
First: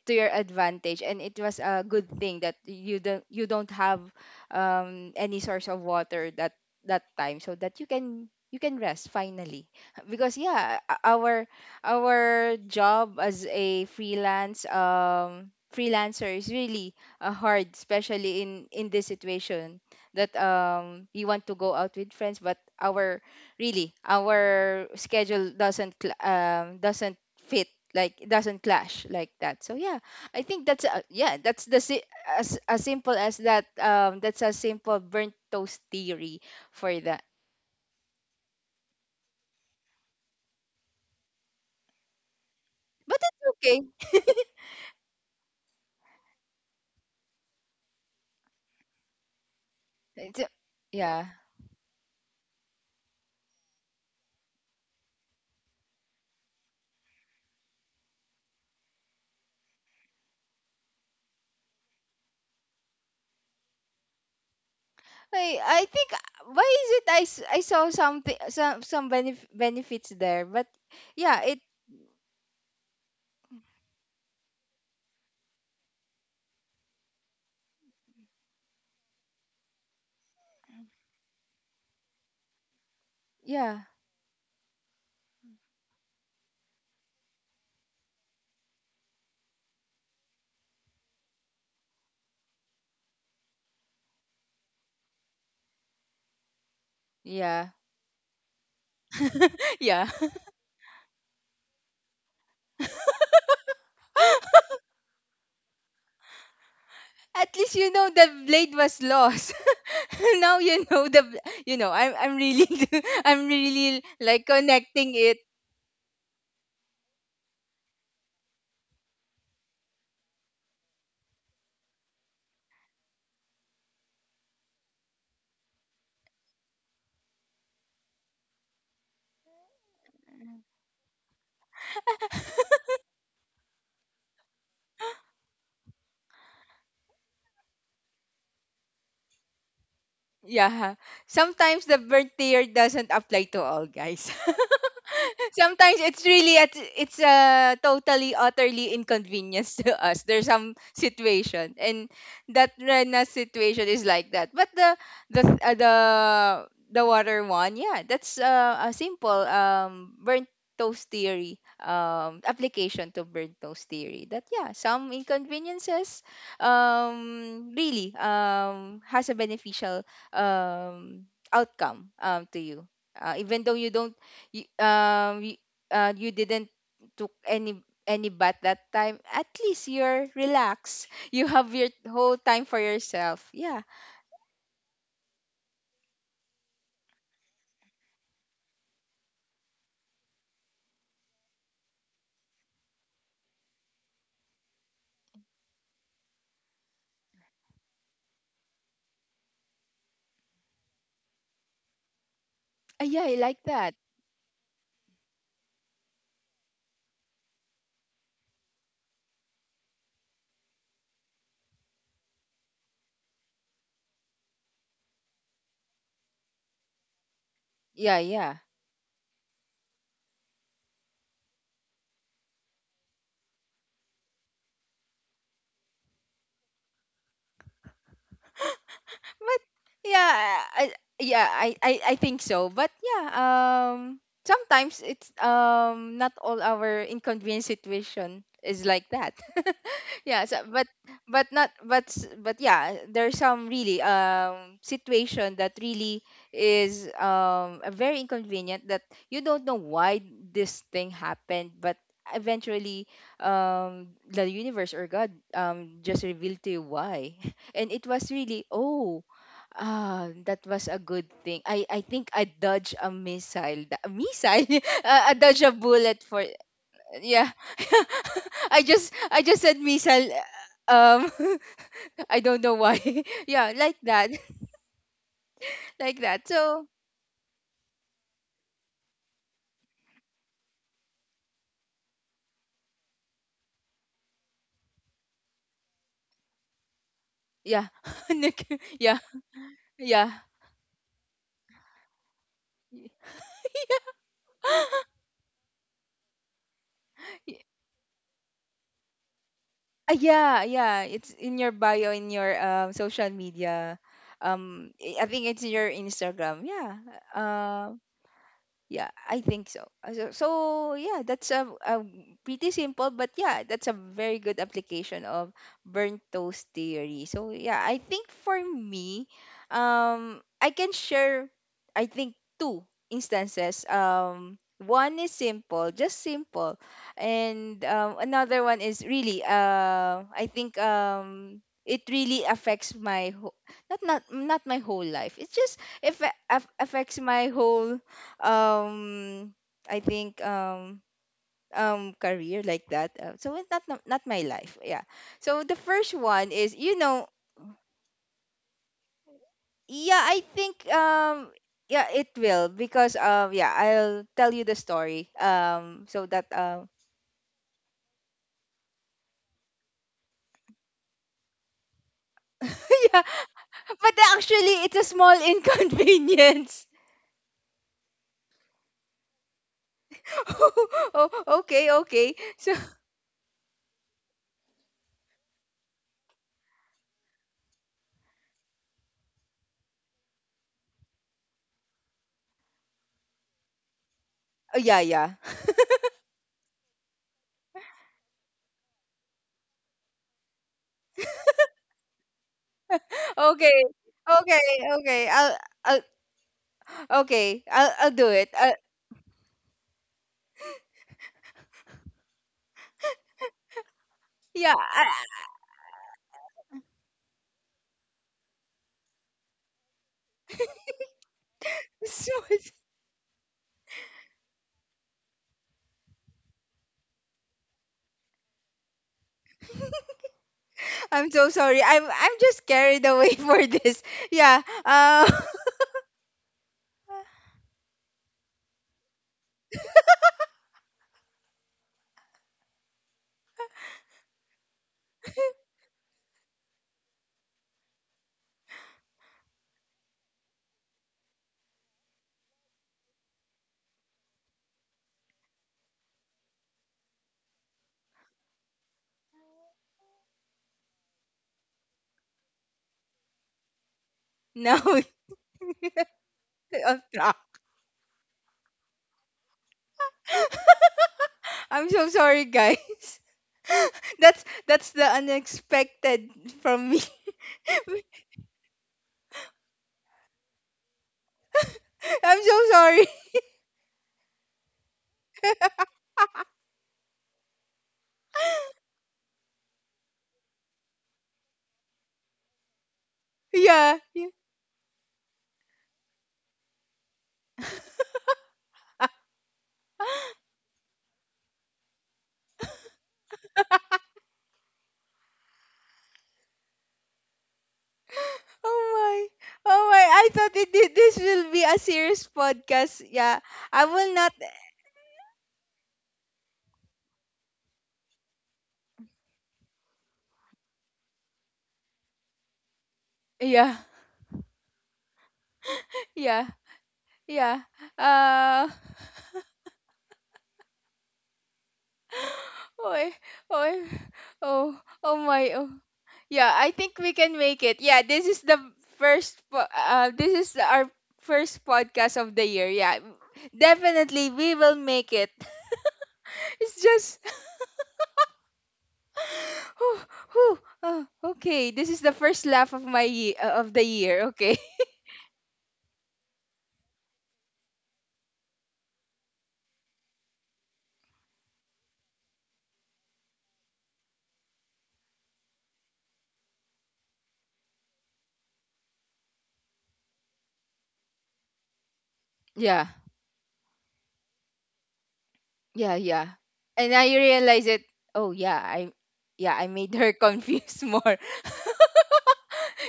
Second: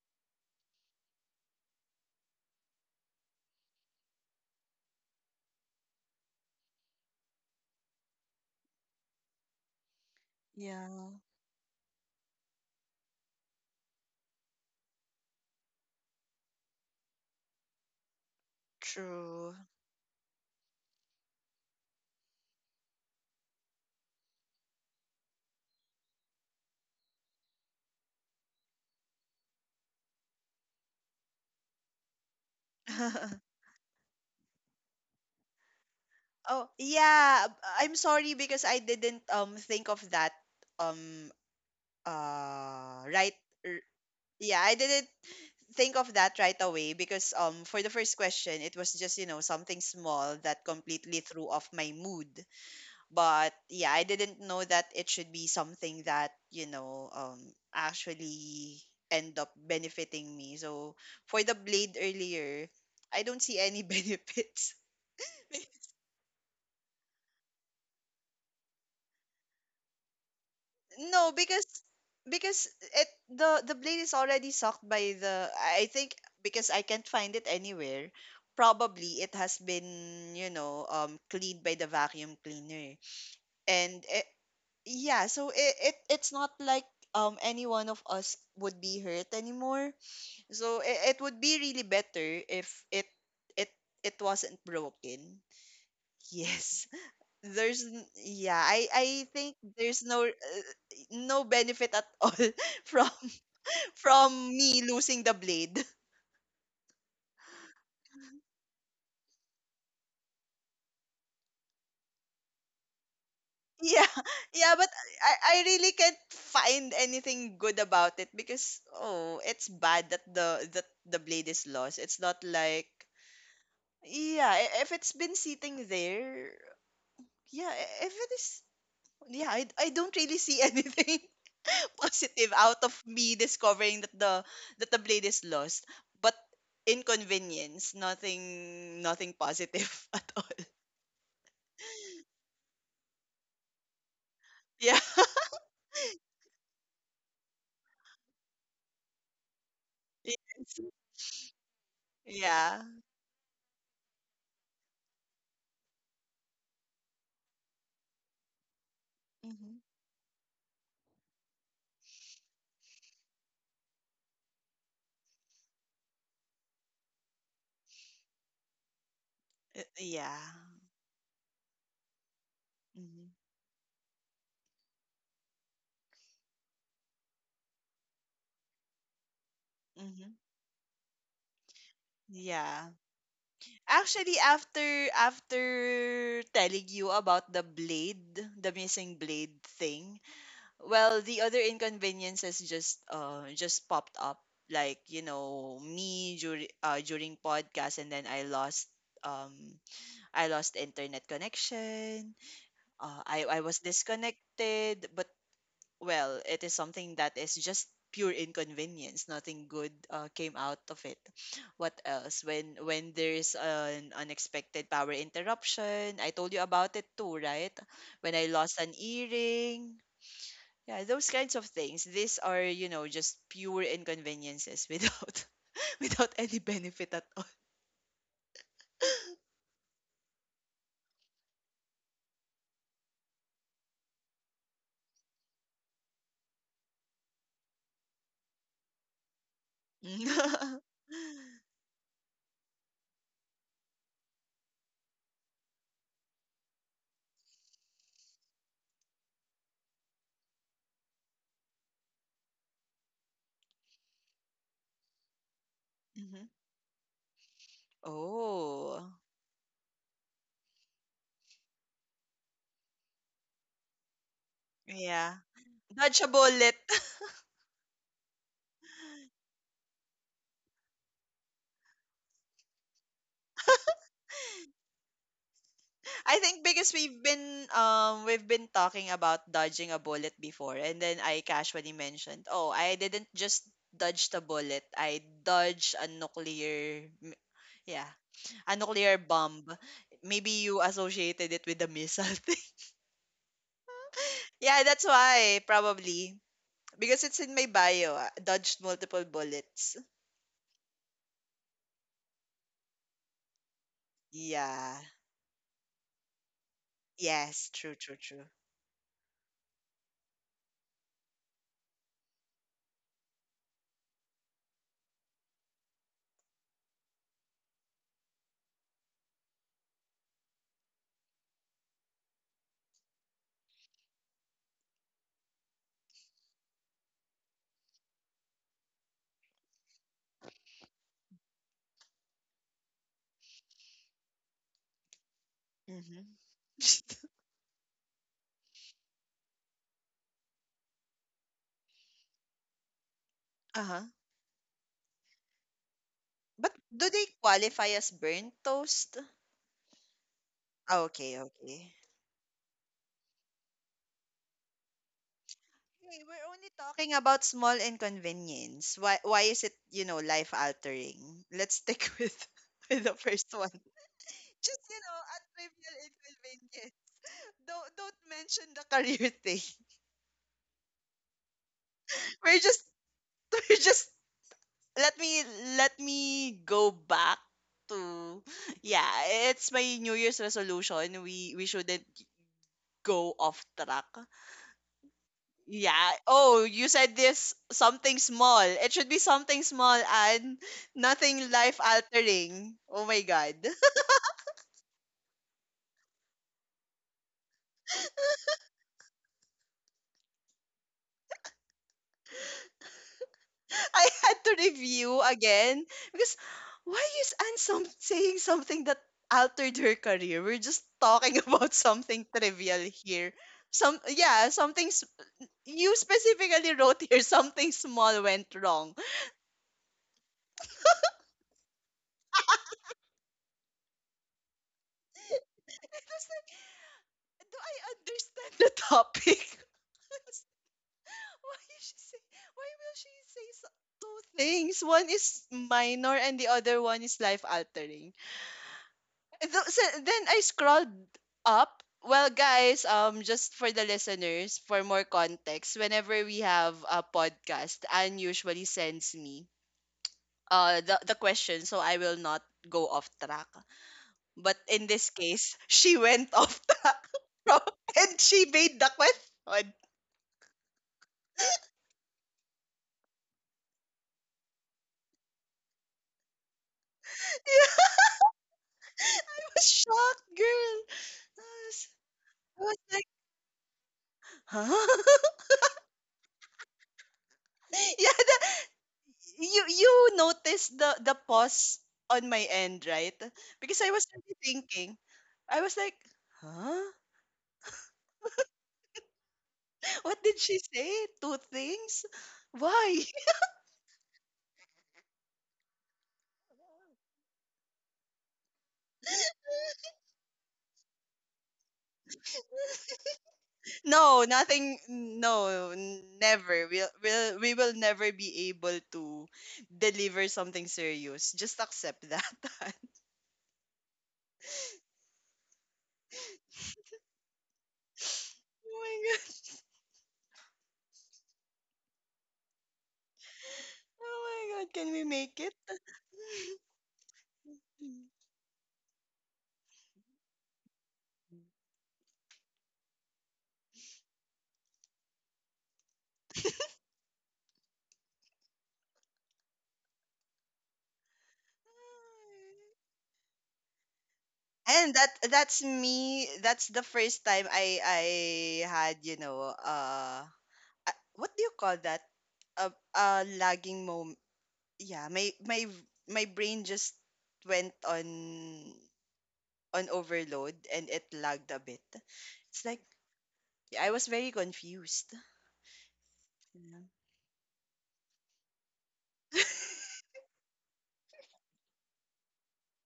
A: to your advantage, and it was a good thing that you don't, you don't have any source of water that that time, so that you can, you can rest finally because yeah,
B: Yeah.
A: o- our our job as a freelance freelancer is really hard, especially in this
B: True.
A: situation, that we want to go out with friends, but our really our schedule doesn't doesn't fit, like it doesn't clash like that. So yeah, I think that's yeah, that's the as simple as that. That's a simple burnt toast theory
B: Oh,
A: for that.
B: yeah. I'm sorry because I didn't think of that um
A: But
B: right.
A: it's okay.
B: Yeah, I didn't think of that right away because for the first question it was just, something small
A: It's,
B: that completely
A: yeah.
B: threw off my mood. But yeah, I didn't know that it should be something that, actually end up benefiting me. So for the blade earlier, I don't see any benefits.
A: I think, why is it I, I saw something, some benefits there, but
B: No,
A: yeah, it,
B: because it the blade is already sucked by the, I think, because I can't find it anywhere. Probably it has been, cleaned by the vacuum cleaner.
A: yeah,
B: And yeah, so it it's not like any one of us would be hurt anymore. So it would be really better if it it wasn't broken. Yes,
A: yeah.
B: there's yeah, I think there's
A: Yeah.
B: no no benefit at all from from me losing the blade.
A: At least you know the blade was lost. Now you know the you know, I'm really I'm really
B: Yeah.
A: like
B: Yeah, but
A: connecting it.
B: I really can't find anything good about it because oh, it's bad that the blade is lost. It's not like yeah, if it's been sitting there, yeah, if it is, yeah, I don't really see anything positive out of me discovering that the blade is lost. But inconvenience, nothing positive at all.
A: Yeah. Sometimes the birth tier doesn't apply to all guys.
B: Yeah.
A: Sometimes it's really at it's a totally utterly inconvenience to us.
B: Yes.
A: There's some situation, and that
B: Yeah.
A: Rena situation is like that. But the, the uh, the the water one, yeah, that's a simple
B: Hmm.
A: burnt toast theory application to burnt toast theory. That yeah, some inconveniences really has a beneficial
B: Yeah.
A: outcome to you,
B: Hmm.
A: even though you don't, you, you, you didn't took any bath that time, at least you're
B: Hmm.
A: relaxed you have your whole time for
B: Yeah.
A: yourself, yeah.
B: Actually, after after telling you about the blade, the missing blade thing, well, the other inconveniences just popped up like, me during during podcast, and then um I lost internet connection.
A: Yeah, I
B: I
A: like
B: I was
A: that.
B: disconnected, but well, it is something that is just pure inconvenience. Nothing good came out of it. What else? When there's an unexpected power interruption, I told you about it too, right?
A: Yeah,
B: When I
A: yeah,
B: lost an earring, yeah, those kinds of things. These are, just pure inconveniences without without any benefit at all.
A: but yeah, I, yeah, I think so. But yeah, sometimes it's not all our inconvenient situation is like that. Yeah, so, but not, but but yeah, there's some really situation that really is a very inconvenient that you don't know why this thing happened, but eventually the universe or god just
B: Hmm.
A: revealed to you why. And it was really,
B: Oh.
A: oh, ah, that was a good thing. I think I dodged a missile. A missile? Uh, I
B: Yeah.
A: dodged a
B: Dodge
A: bullet
B: a
A: for,
B: bullet.
A: yeah. I just, I just said missile. Uh, um, I don't know why. Yeah, like that, like
B: I
A: that.
B: think
A: So
B: because we've been talking about dodging a bullet before, and then I casually mentioned, "Oh, I didn't just dodge the bullet. I dodged a nuclear
A: yeah,
B: yeah, a
A: Nick-,
B: nuclear
A: yeah,
B: bomb."
A: yeah.
B: Maybe you associated it with the missile. Yeah, that's why probably, because it's in my bio. Ah, dodged multiple bullets.
A: Ah, yeah, yeah. It's in your bio, in your social media.
B: Yeah.
A: I think it's in your Instagram. Yeah.
B: Yes.
A: Uh,
B: True. True. True.
A: yeah, I think so. So, so yeah, that's a pretty simple, but yeah, that's a very good application of burnt toast theory. So yeah, I think for me, I can share, I think, two instances. One is simple, just simple, and another one is really, I think it really affects my whole, not, not, not my whole life. It's just if
B: Mm-hmm.
A: affects my whole um I think career, like that. So it's not,
B: Uh
A: not,
B: huh.
A: not my life. Yeah. So the first one is,
B: But
A: you
B: do they
A: know,
B: qualify as burnt toast?
A: yeah, I think
B: Ah, okay. Okay.
A: yeah, it will, because yeah, I'll tell you the story
B: Hey,
A: so that
B: we're only talking about small inconvenience. Why? Why is it, life altering? Let's stick with the
A: yeah,
B: first one.
A: but actually
B: Just,
A: it's a small
B: a trivial
A: inconvenience.
B: inconvenience. Don't mention the career thing.
A: Oh, okay, okay,
B: We're
A: so
B: just we're just, let me let me go back to yeah, it's my new year's resolution. We shouldn't go off track.
A: oh, yeah, yeah,
B: Yeah, oh, you said this something small, it should be something small and nothing life altering, oh my god.
A: okay, okay, okay, I'll okay, I'll do it.
B: I had to
A: Yeah. I,
B: review again because why is Anne some saying something that altered her career? We're just talking about something
A: So it's-
B: trivial here. Some, yeah, something you specifically wrote here something small went wrong. And
A: I'm so sorry. I'm just carried away for this. Yeah.
B: it was like, do I understand the topic? Why is she say, why will she say so, two things? One is minor and the other one is life altering. So then I scrolled up. Well, guys, just for the listeners, for more context, whenever we have a podcast, Anne usually sends me the question so I will not go off track. But
A: Now
B: in this case, she went off
A: off
B: track
A: track.
B: from, and she made the question.
A: I'm so sorry, guys. That's the unexpected from me.
B: Yeah, I was shocked, girl. I was,
A: I'm so
B: I was like,
A: sorry.
B: huh? Yeah, the, you noticed the pause on my end, right? Because I
A: Yeah,
B: was
A: yeah.
B: really thinking. I was like, huh? What did she say? Two things? Why?
A: Oh my. Oh my. I thought it did, this will be a serious podcast. Yeah. I will
B: No,
A: not.
B: nothing. No, never. We will never be able to deliver something serious. Just accept that.
A: Yeah. Yeah. Yeah. Uh,
B: Oh my god.
A: oh, oh,
B: Oh
A: oh.
B: my god. Can we
A: Oh
B: make
A: my.
B: it?
A: Oh. Yeah, I think we can make it. Yeah, this is the this is our first podcast of the year. Yeah. Definitely we will make it. It's just whew, whew, uh, okay, this is the first laugh of of the year, okay?
B: And that that's me. That's the first time I had, what do you call that, a lagging moment. Yeah, my my brain just went on overload and it lagged a bit. It's like,
A: Yeah.
B: yeah, I was very confused.
A: Yeah, yeah.
B: Yeah.
A: And I realize it. Oh, yeah, I, yeah, I made her confused more.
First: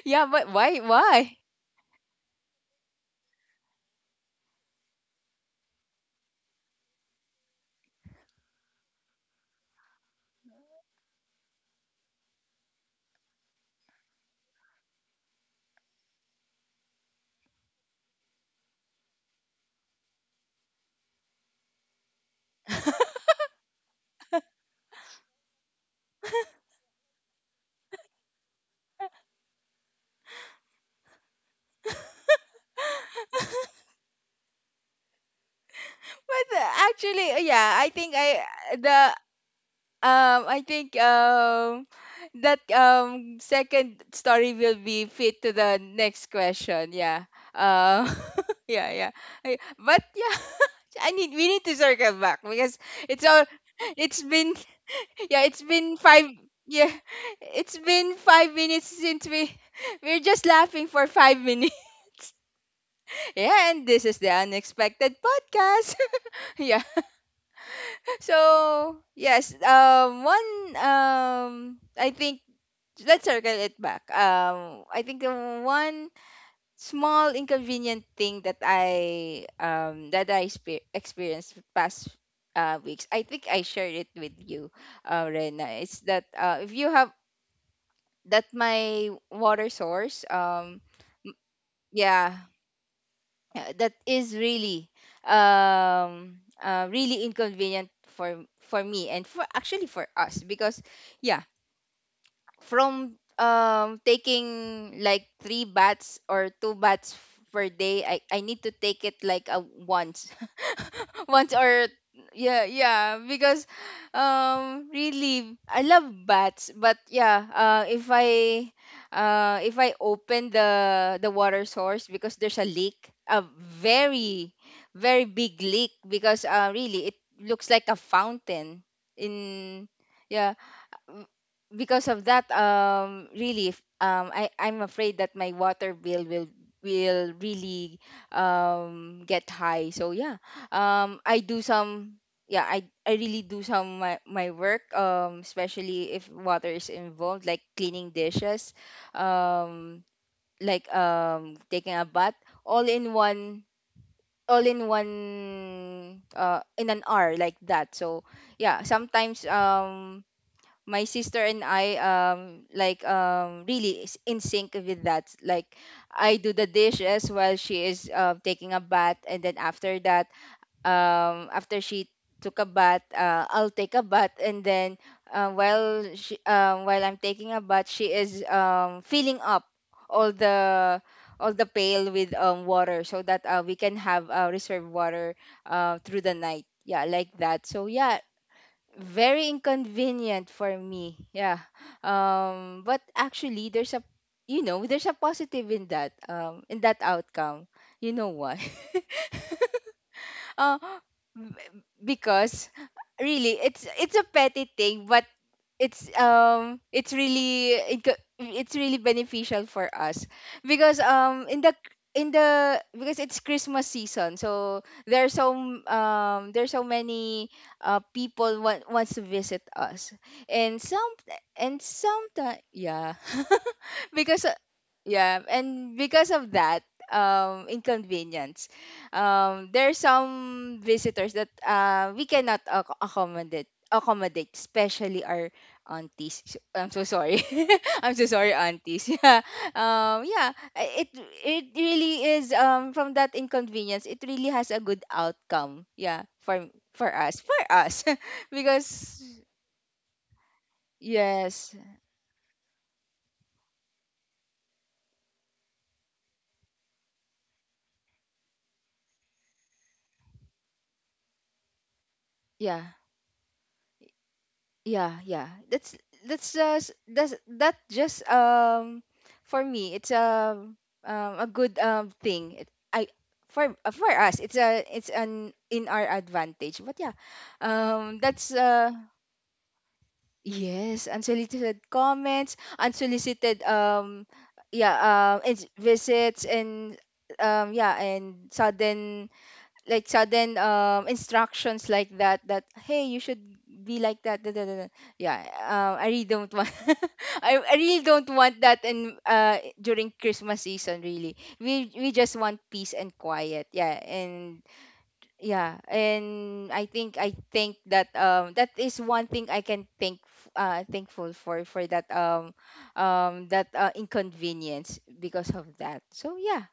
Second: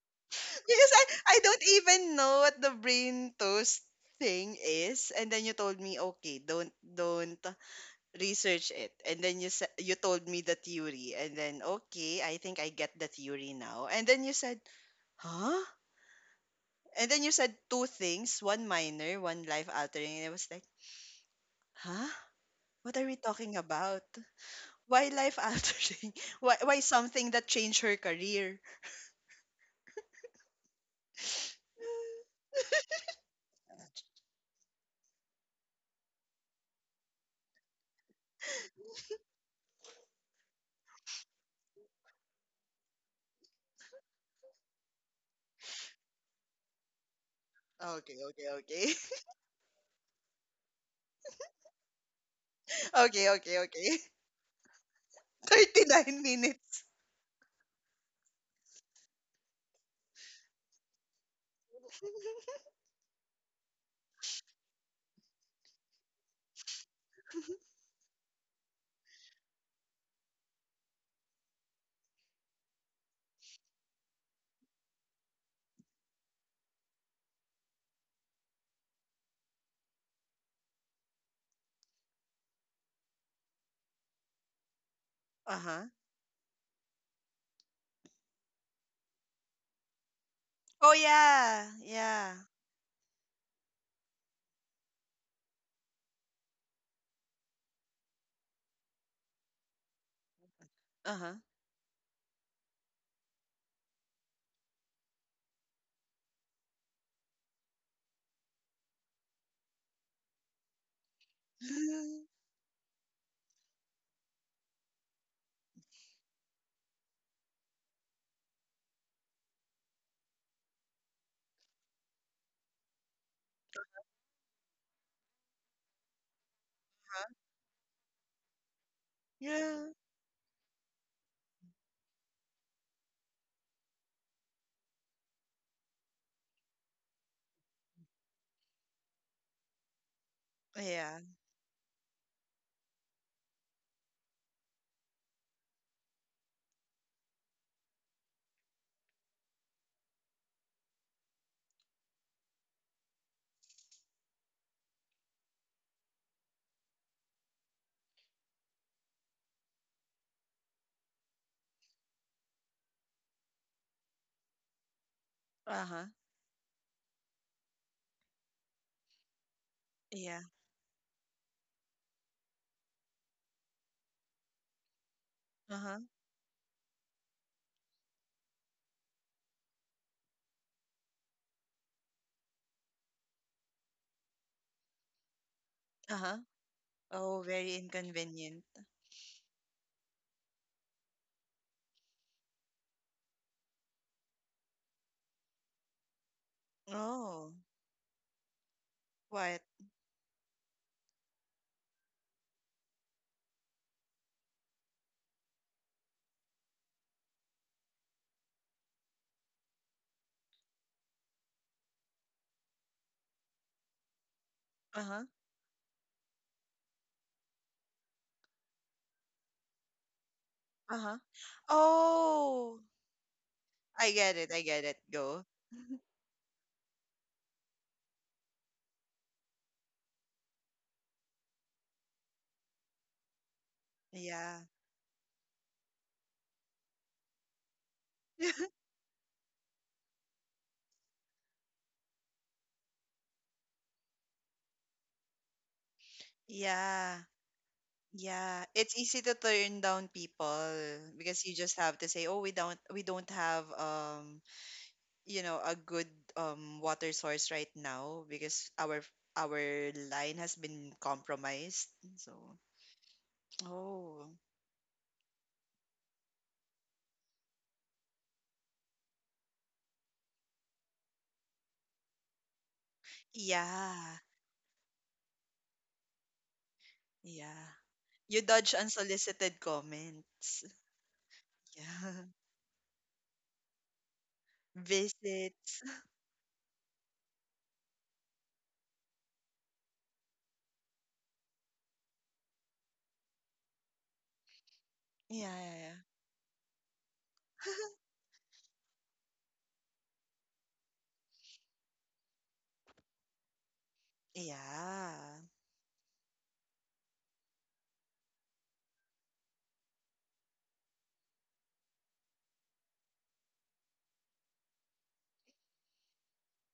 A: Yeah, but why,
B: Because I,
A: why?
B: I don't even know what the brain toast thing is. And then you told me, okay, don't research it. And then you told me the theory. And then okay, I think I get the theory now. And then you said, huh? And then you said two things, one minor, one life altering. And I was like, huh? What are we talking about? Why life altering? Why something that changed her career?
A: But actually, yeah, I think I, the, I think that second story will be fit to the next question. Yeah. Uh,
B: Okay, okay,
A: yeah,
B: okay.
A: yeah. I, but yeah, I need, we need to circle back because it's
B: Okay,
A: all,
B: okay, okay.
A: it's been, yeah, it's been
B: 39
A: five,
B: minutes.
A: yeah, it's been five minutes since we we're just laughing for five minutes. Yeah, and this is the unexpected podcast. Yeah. So yes, one I think let's circle it back. I think the one small inconvenient thing that I experienced past weeks, I think I shared it with you, Rena,
B: Uh-huh.
A: is that if you have that my water source
B: Oh,
A: m-
B: yeah. Yeah.
A: yeah, that is really really inconvenient for for me and for actually for us. Because
B: Uh-huh.
A: yeah, from taking like three baths or two baths per day, I need to take it like a once, once or yeah. Yeah, because really I love baths, but yeah, if I open the water source, because there's a leak, a very, very big leak, because really it looks like a fountain
B: Yeah.
A: in yeah. m- because of that, really f- I I'm afraid that my water bill will really get high. So yeah,
B: Yeah.
A: I do some, yeah, I really do some, my work, especially if water is involved, like cleaning dishes, um taking a bath, all in one, all in one in an hour, like that. So yeah, sometimes my sister and I really is in sync with that. Like
B: Uh-huh.
A: I do the dishes while she is taking a bath, and then after that,
B: Yeah.
A: after she took a bath, I'll take a bath, and then
B: Uh-huh.
A: while I'm taking a bath, she is filling up all the all the pail with water, so that we can have reserve water through the
B: Uh-huh.
A: night. Yeah, like
B: Oh,
A: that.
B: very
A: So yeah,
B: inconvenient.
A: very inconvenient for me. Yeah. But actually, there's a, you know, there's a positive in that, in that
B: Oh,
A: outcome. You know why?
B: what?
A: uh b- because really, it's a petty thing, but it's, it's really, it's really beneficial for us, because in the, because it's Christmas season, so
B: Uh-huh.
A: there's so, there's so many people wants to visit us, and some,
B: Uh-huh.
A: and sometimes,
B: Oh,
A: yeah.
B: I get
A: because
B: it. I get it.
A: yeah
B: Go.
A: and because of that inconvenience, there are some visitors that we cannot accommodate,
B: Yeah.
A: especially our aunties. So, I'm so sorry, I'm so sorry, aunties. yeah, yeah, it it really is, from that inconvenience, it really has a good outcome. Yeah, for for
B: Yeah.
A: us for us,
B: Yeah. It's
A: because
B: easy to turn down people because you
A: yes,
B: just have to say, "Oh, we don't have you know a good water source right now because our line has been compromised. So,
A: yeah.
B: oh,
A: Yeah, yeah. That's that just, for me it's a, a good thing. It, I for
B: yeah.
A: us, it's a, it's an, in our advantage. But yeah,
B: Yeah. You
A: that's
B: dodge unsolicited comments.
A: yes, unsolicited
B: Yeah.
A: comments, unsolicited, yeah, it's
B: Visits.
A: visits, and yeah, and sudden, like sudden instructions, like that, that, "Hey, you should be like that, da, da, da, da." Yeah,
B: Yeah, yeah, yeah.
A: I really don't want, I really don't want that in during Christmas season. Really, we just want peace and quiet. Yeah. And
B: Yeah.
A: yeah, and I think that that is one thing I can think, thankful for that that inconvenience, because of that. So yeah,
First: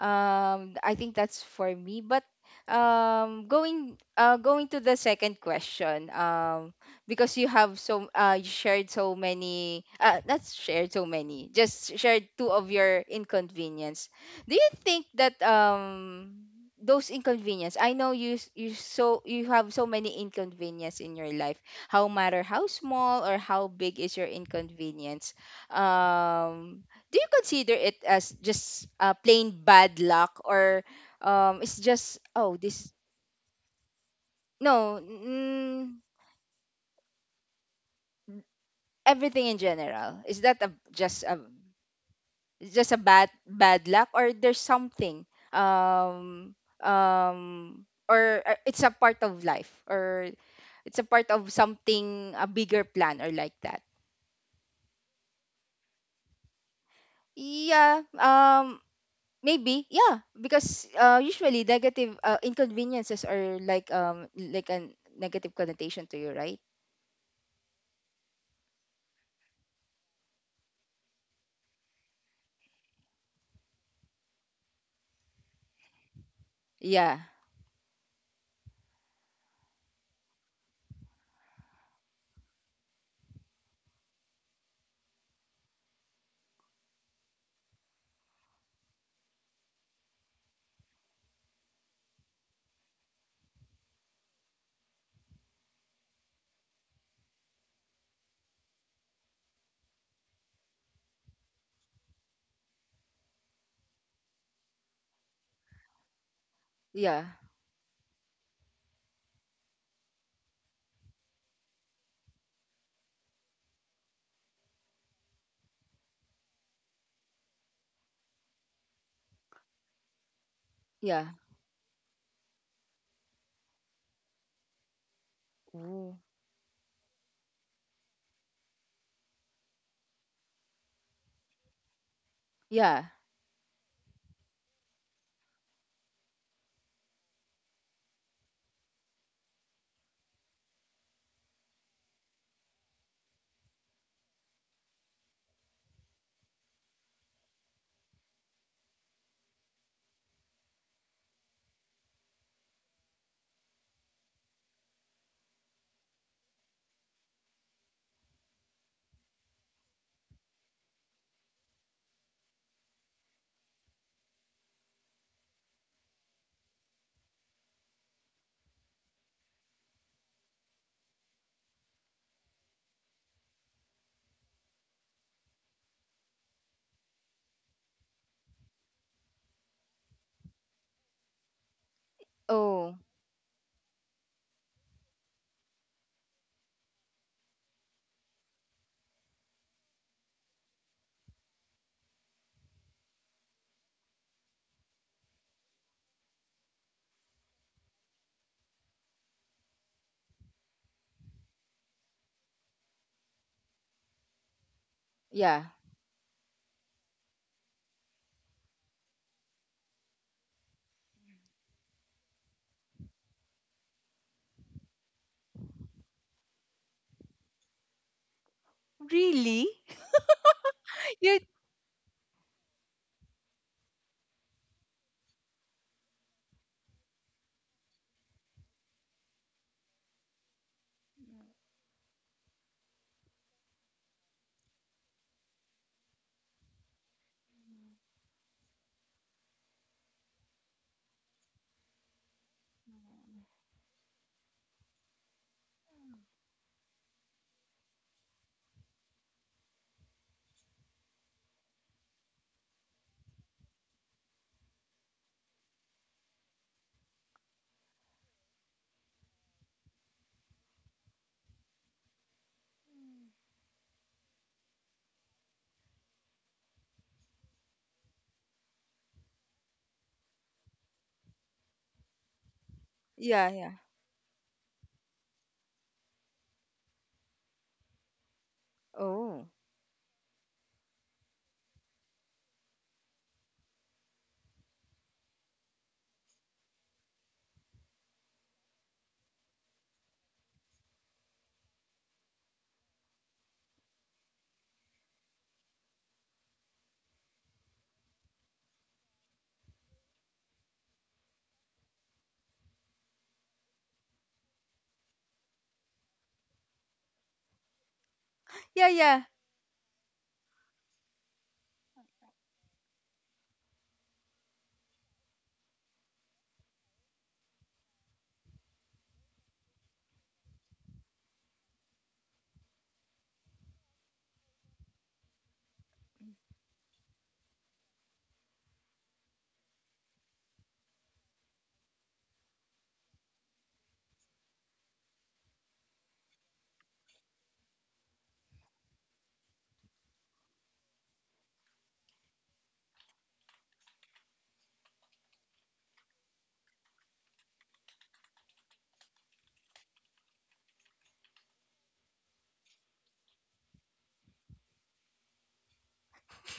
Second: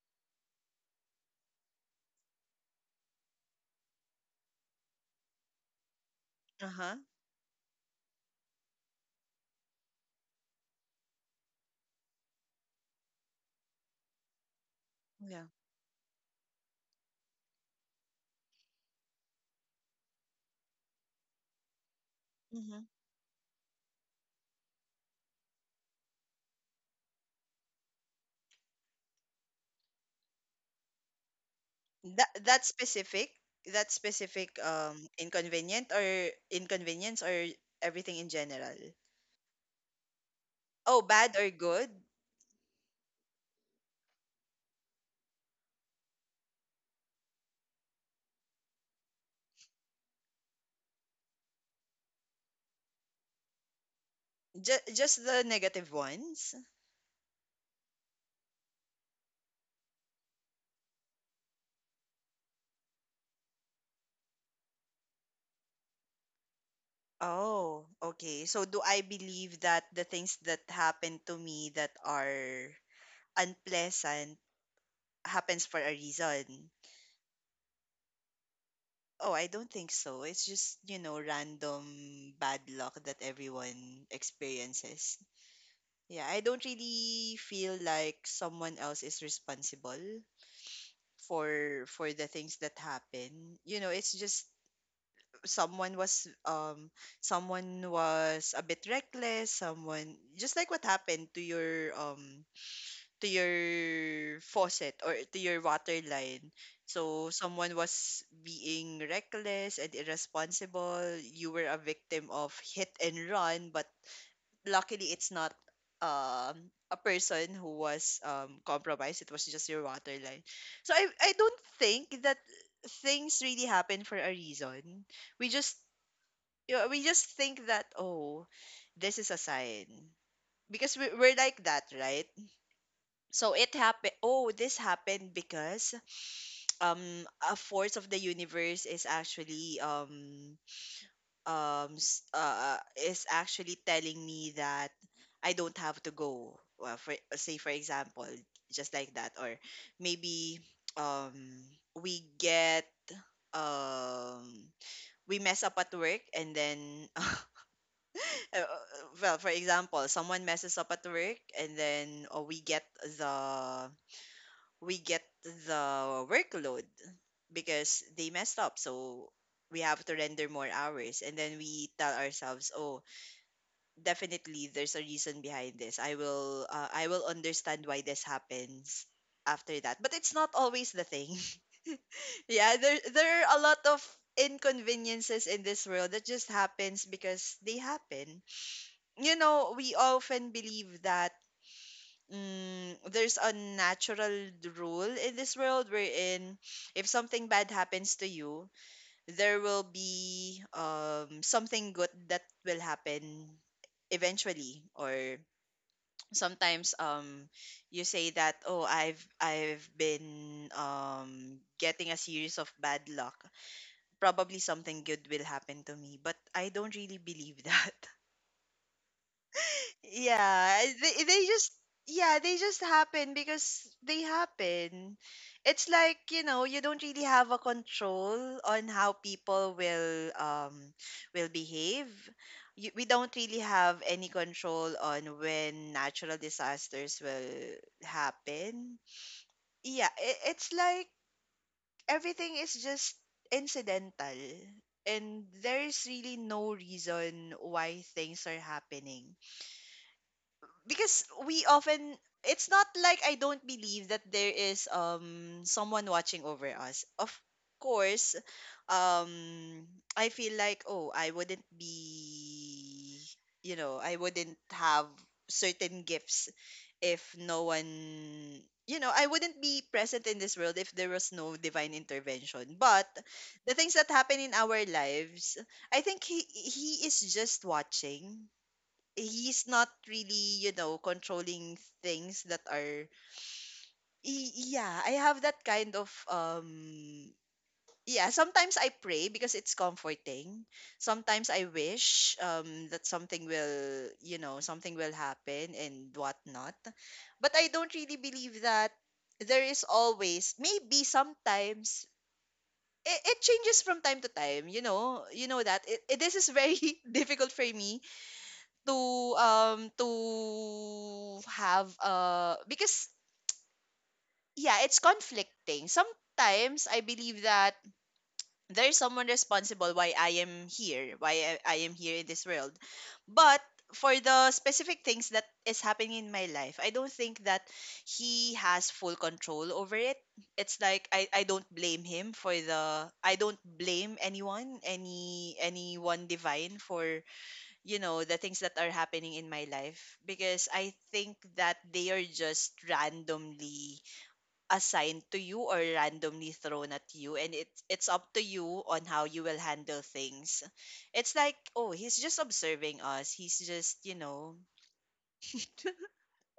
A: I think that's for me. But going, going to the second question,
B: Uh-huh.
A: because you have so, you shared so many, not shared so many, just shared two of your inconvenience, do you think that
B: Yeah.
A: those inconvenience, I know you, so you have so many inconvenience in your life, how matter how
B: Mm-hmm.
A: small or how big is your inconvenience, um do you consider it as just plain bad luck, or it's just,
B: That
A: oh,
B: that
A: this,
B: specific, that specific
A: no,
B: inconvenient or inconvenience or everything in general.
A: everything in general, is that a,
B: Oh,
A: just
B: bad
A: a,
B: or good?
A: it's just a bad, bad luck, or there's something, um um or it's a part of life, or it's a part of something, a bigger plan, or like that?
B: Just the negative ones?
A: Yeah, maybe. Yeah, because usually negative inconveniences are like a negative connotation to you, right?
B: Oh, okay. So do I believe that the things that happen to me that are unpleasant happens for a reason?
A: Yeah,
B: Oh, I don't think so. It's just, you know, random bad luck that everyone experiences. Yeah, I don't really feel like someone else is responsible for the things that happen. You know, it's just someone was um someone was a bit reckless, someone just like what happened to your faucet or to your water line. So
A: yeah,
B: someone was being reckless and irresponsible. You were a victim of hit and run, but luckily it's not a person who was compromised, it was just your water line. So i
A: yeah.
B: i don't think that things really happen for a reason. We just
A: Ooh.
B: yeah, we just think that oh this is a sign because we're like that, right?
A: Yeah.
B: So it happened, oh, this happened because um a force of the universe is actually um s- uh is actually telling me that I don't have to go, well, for say for example, just like that. Or maybe um we get um we mess up at work and then well, for example, someone messes up at work and then the we get the workload because they messed up. So we have to render more hours and then we tell ourselves, "Oh, definitely there's a reason behind this. I will understand why this happens after that." But it's not always the thing. Yeah,
A: Oh,
B: there are a lot of inconveniences in this world that just happens because they happen. You know, we often believe that mm, there's a natural rule in this world wherein if something bad happens to you, there will be um something good that will happen eventually. Or
A: yeah.
B: sometimes you say that oh I've been getting a series of bad luck, probably something good will happen to me, but I don't really believe that.
A: Really?
B: Yeah, eh, they,
A: You,
B: they just yeah, they just happen because they happen. It's like, you know, you don't really have a control on how people will behave. We don't really have any control on when natural disasters will happen. Yeah, it's like everything is just incidental and there is really no reason why things are happening because we often it's not like I don't believe that there is someone watching over us. Of course, um I feel like oh, I wouldn't be, you know, I wouldn't have certain gifts if no one, you know, I wouldn't be present in this world if there was no divine intervention. But
A: yeah, yeah.
B: the things that happen in our lives, I think he is just watching.
A: Oh,
B: He's not really, you know, controlling things that are yeah, I have that kind of yeah, sometimes I pray because it's comforting. Sometimes I wish that something will, you know, something will happen and whatnot. But I don't really believe that there is always, maybe sometimes it changes from time to time. You know, you know that this is very difficult for me
A: yeah,
B: to
A: yeah.
B: to have because yeah it's conflicting. Sometimes I believe that there is someone responsible why I am here, why I am here in this world, but for the specific things that is happening in my life, I don't think that he has full control over it. It's like I don't blame him for the, I don't blame anyone, any one divine for, you know, the things that are happening in my life because I think that they are just randomly assigned to you or randomly thrown at you, and it's up to you on how you will handle things. It's like, oh, he's just observing us. He's just, you know,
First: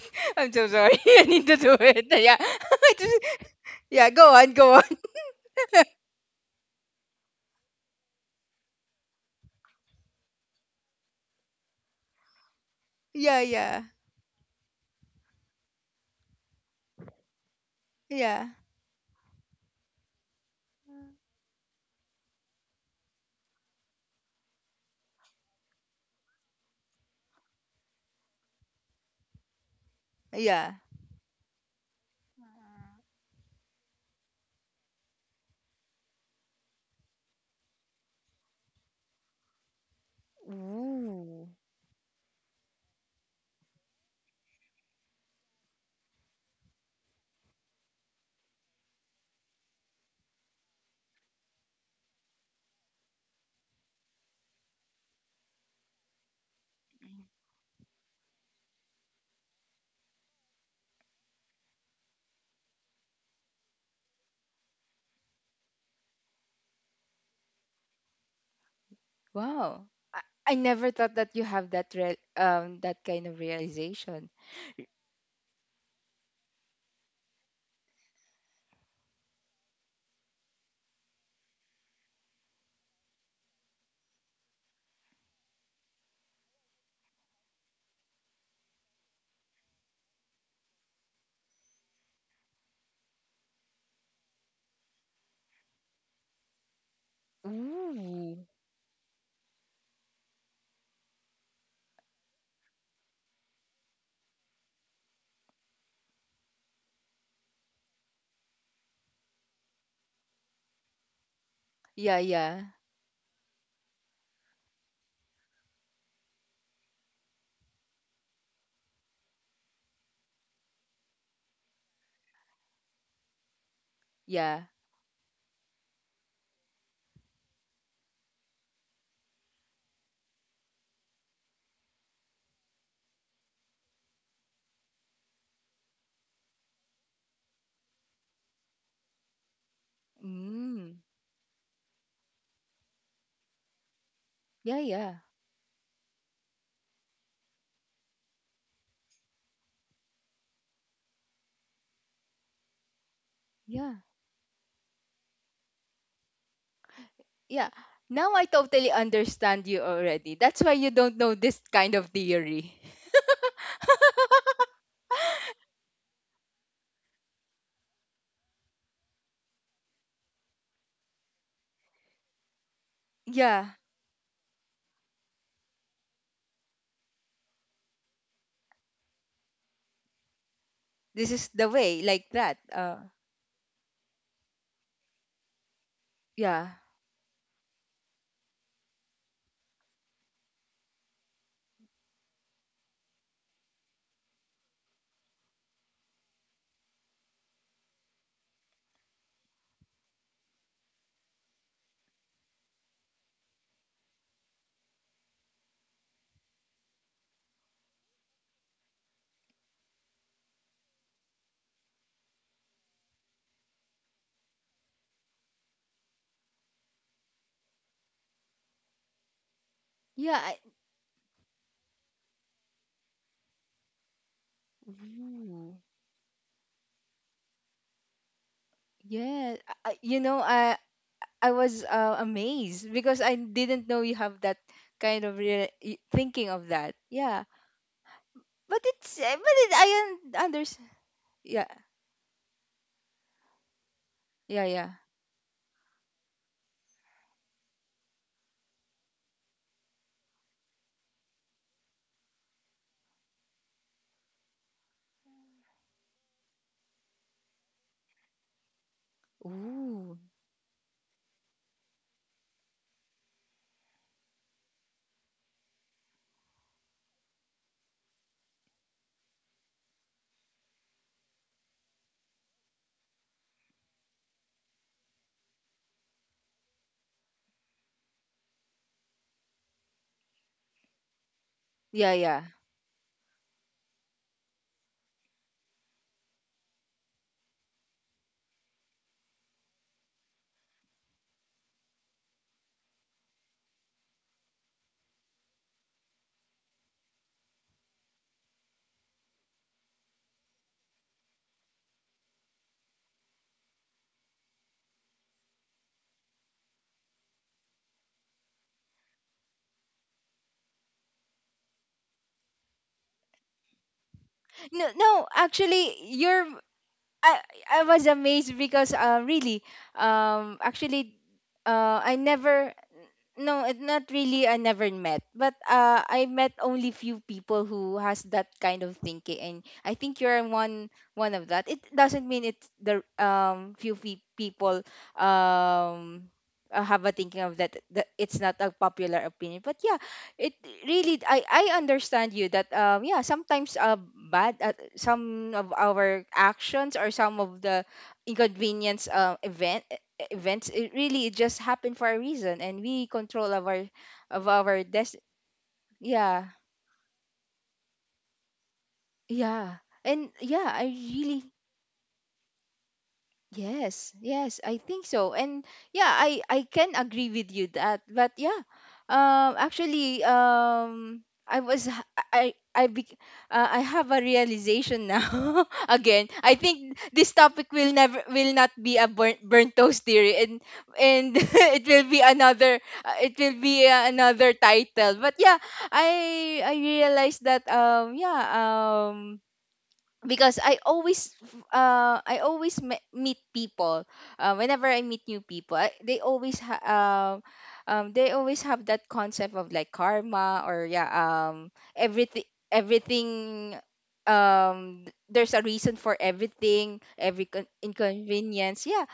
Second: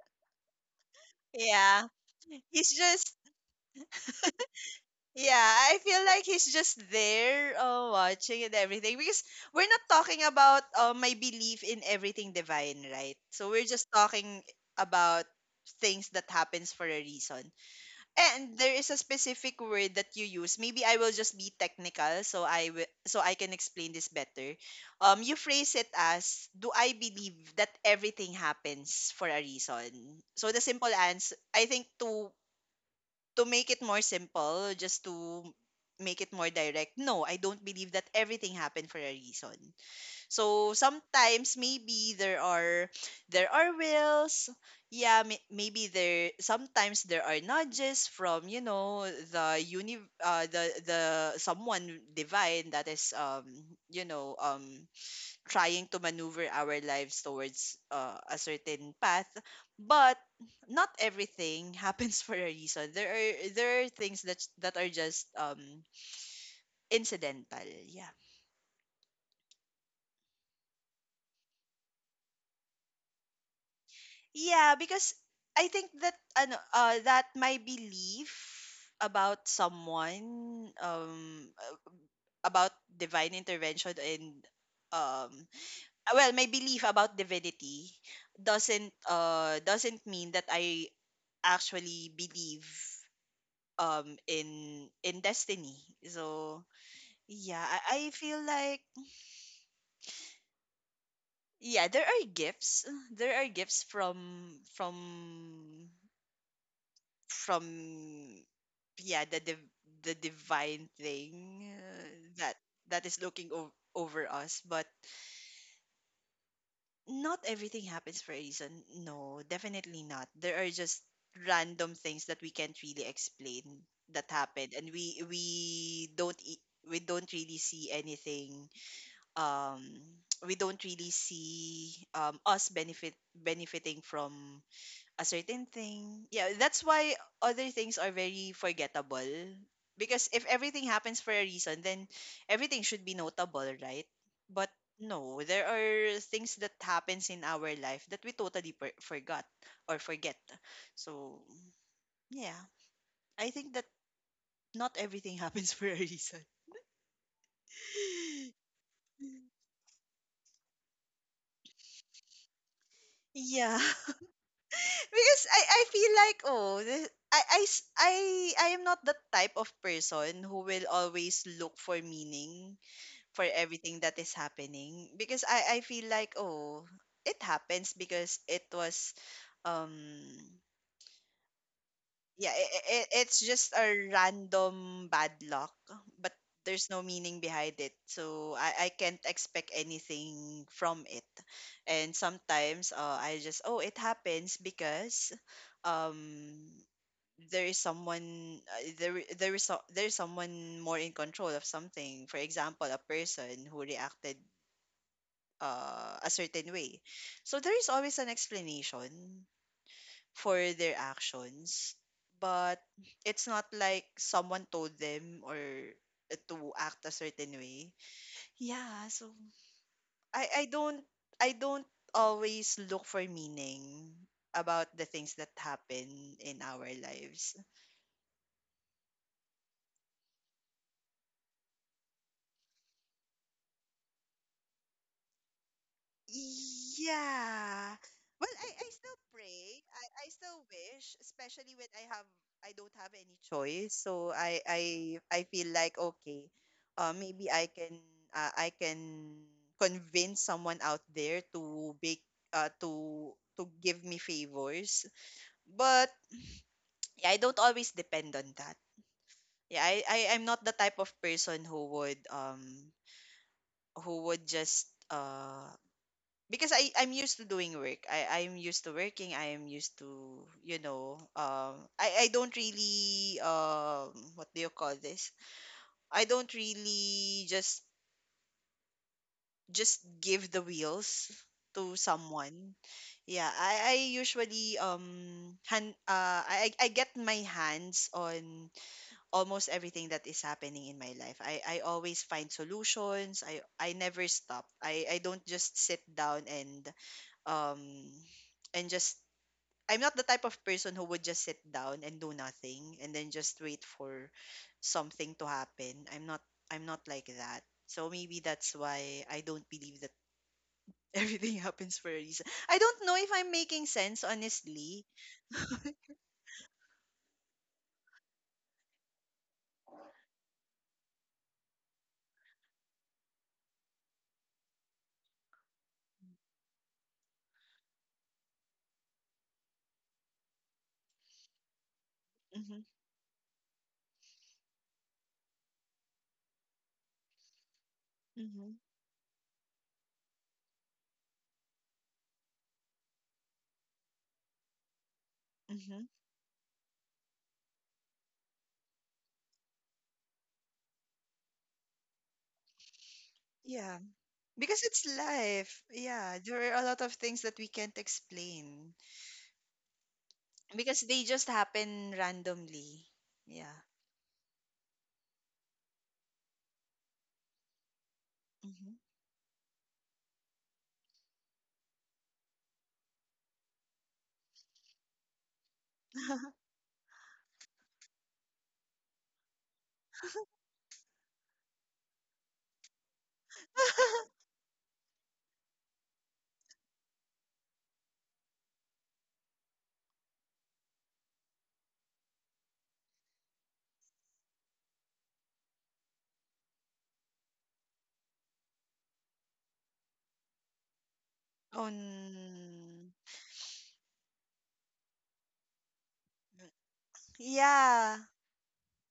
A: I'm so sorry. I need to do
B: yeah.
A: it. Yeah.
B: He's
A: It
B: just,
A: was— yeah. Go on, go on.
B: yeah, I feel like he's just there uh watching and everything because we're not talking about uh my belief in everything divine, right?
A: Yeah,
B: So we're
A: yeah,
B: just talking about things that happens for a reason.
A: yeah,
B: And there is a specific word that you use. Maybe I will just be technical so I will so I can explain this better. Um, you phrase it as, do I believe that everything happens for a reason? So the
A: yeah.
B: simple answer I think to make it more simple, just to make it more direct, no, I don't believe that everything happened for a reason. So
A: Ooh.
B: sometimes maybe there are wills. Yeah, may- maybe there sometimes there are nudges from, you know, the uni the someone divine that is um, you know, trying to maneuver our lives towards uh a certain path, but not everything happens for a reason. There are there are things that that are just incidental, yeah.
A: Wow, I, I never thought that you have that, that kind of realization.
B: Yeah, because I think that ano that my belief about someone about divine intervention and um, well, my belief about divinity doesn't mean that I actually believe in Destiny. So yeah, I
A: Ooh.
B: feel like yeah, there are gifts. There are gifts from yeah, the divine thing uh
A: Yeah,
B: that
A: yeah,
B: that is looking over us, but not everything happens for a reason. No, definitely not. There are just random things that we can't really explain that
A: yeah.
B: happened, and we don't e- we don't really see anything um we don't really see um us benefiting from a certain thing. Yeah, that's why other things are very forgettable. Because if everything
A: Mm.
B: happens for a reason, then everything should be notable, right? But
A: Yeah, yeah,
B: no, there are things that happens in our life that we totally forgot or forget. So yeah, I think that
A: yeah,
B: not everything happens for a reason.
A: yeah. Now I totally understand you already. That's why you don't know this kind of theory.
B: Yeah. Because I feel like oh this, I s- I am not the type of person who will always look for meaning for
A: Yeah,
B: everything that is happening because I feel like oh it happens because it was um
A: this is the way, like
B: yeah
A: that.
B: it's just a random bad luck, but
A: Yeah,
B: there's no meaning behind it, so I can't expect anything from it. And sometimes uh I just oh it happens because um there is someone there I- there is so- there is someone more in control of something, for example a person who reacted uh a certain way, so there is always an explanation for their actions. But it's not like someone told them or uh to act a certain way, yeah. So
A: yeah.
B: i i don't I don't always look for meaning about the things that
A: Ooh,
B: happen in our lives.
A: yeah. You know, I was amazed because I didn't know you have that kind of thinking of that. Yeah,
B: Yeah. Well, I,
A: but
B: I
A: it's
B: still
A: but
B: pray. I,
A: it,
B: I
A: I
B: still
A: understand.
B: wish,
A: Yeah,
B: especially when I have I don't have any choice. So I
A: yeah,
B: I
A: yeah.
B: I feel like okay, uh maybe I can convince someone out there to bake uh, to to give me favors. But yeah, I don't always depend on that. Yeah, I,
A: Ooh,
B: I I'm not the type of person who would just because I'm used to doing work. I'm used to working. I am used to, you know, I don't really um, what do you call this? I don't really just give the wheels to
A: yeah, yeah.
B: someone. Yeah, I usually hand I get my hands on almost everything that is happening in my life. I always find solutions. I never stop. I don't just sit down um and just I'm not the type of person who would just sit down and do nothing and then just wait for something to happen. I'm not like that. So maybe that's why I don't believe that everything happens for a reason. I don't know if I'm making sense,
A: No,
B: honestly.
A: no, actually, you're. I I was amazed because really, actually, I never, no, it not really. I never met, but I met only few people who has that kind of thinking, and I think you're one, one of that. It doesn't mean it's
B: Mhm.
A: the few people um have a thinking of that, that. It's not a
B: Mhm.
A: popular opinion, but yeah, it really. I understand you that yeah sometimes bad, some of
B: Mhm.
A: our actions or some of the inconvenience, events, it really, it just happened for a reason, and we control of our,
B: Yeah.
A: of our
B: Because it's life. Yeah,
A: yeah,
B: there are a lot of things that we can't explain
A: yeah, and yeah, I
B: because they
A: really.
B: just happen randomly. Yeah.
A: Yes, yes, I think so. And yeah, I can agree with you that. But yeah,
B: Mhm.
A: actually, I was, I have a realization now. Again, I think this topic will never will not be a burnt, burnt toast theory, and it will be another, it will be, another title. But yeah, I realized that, yeah, because I always meet people, whenever I meet new people, I, they always they always have that concept of like karma, or yeah,
B: On,
A: everything, everything, there's a reason for everything, every
B: yeah.
A: inconvenience. Yeah,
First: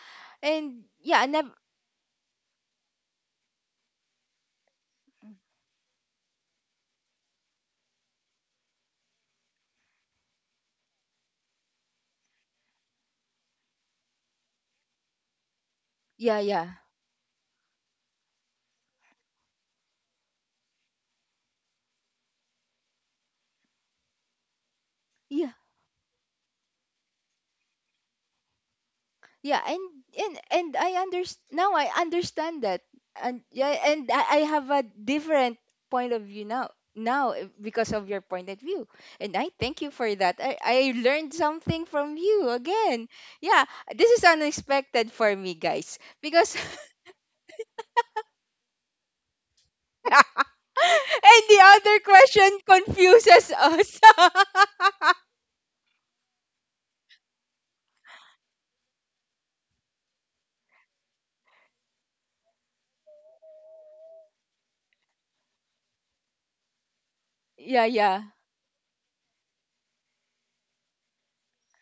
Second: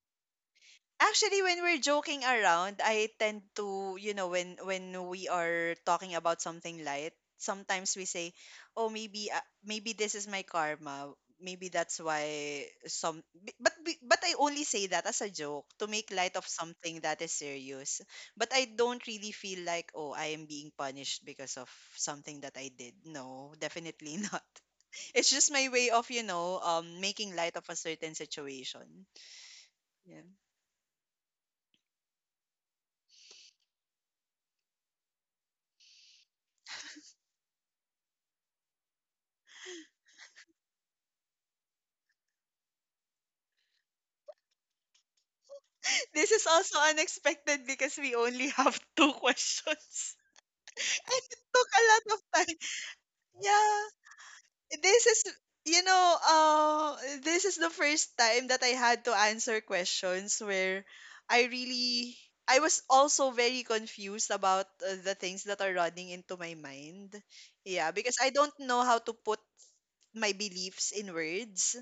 A: and yeah, I
B: Actually,
A: never,
B: when we're joking around, I tend to, when we are talking about something light, sometimes we say, "Oh, maybe maybe this is my karma. Maybe that's why some." But I only say that as a joke to make light
A: yeah,
B: of
A: yeah,
B: something that is serious. But I don't really feel like, "Oh, I am being punished because of something that I did." No, definitely not. It's
A: yeah.
B: just my way of, making light of a certain situation.
A: Yeah,
B: Yeah.
A: and I understand now, I understand that, and yeah, and I have a different point of view now, now, eh, because of your point of view, and I thank you for that. I learned something from you again. Yeah. This is unexpected for me, guys,
B: This is
A: because,
B: also unexpected because we only have two questions. And it
A: and the
B: took a
A: other
B: lot of time.
A: question confuses
B: Yeah.
A: us.
B: This is, you know, uh, this is the first time that I had to answer questions where I really, I was also very confused about the things that are running into my mind.
A: yeah,
B: Yeah. Because
A: yeah,
B: I don't know how to put my beliefs in words.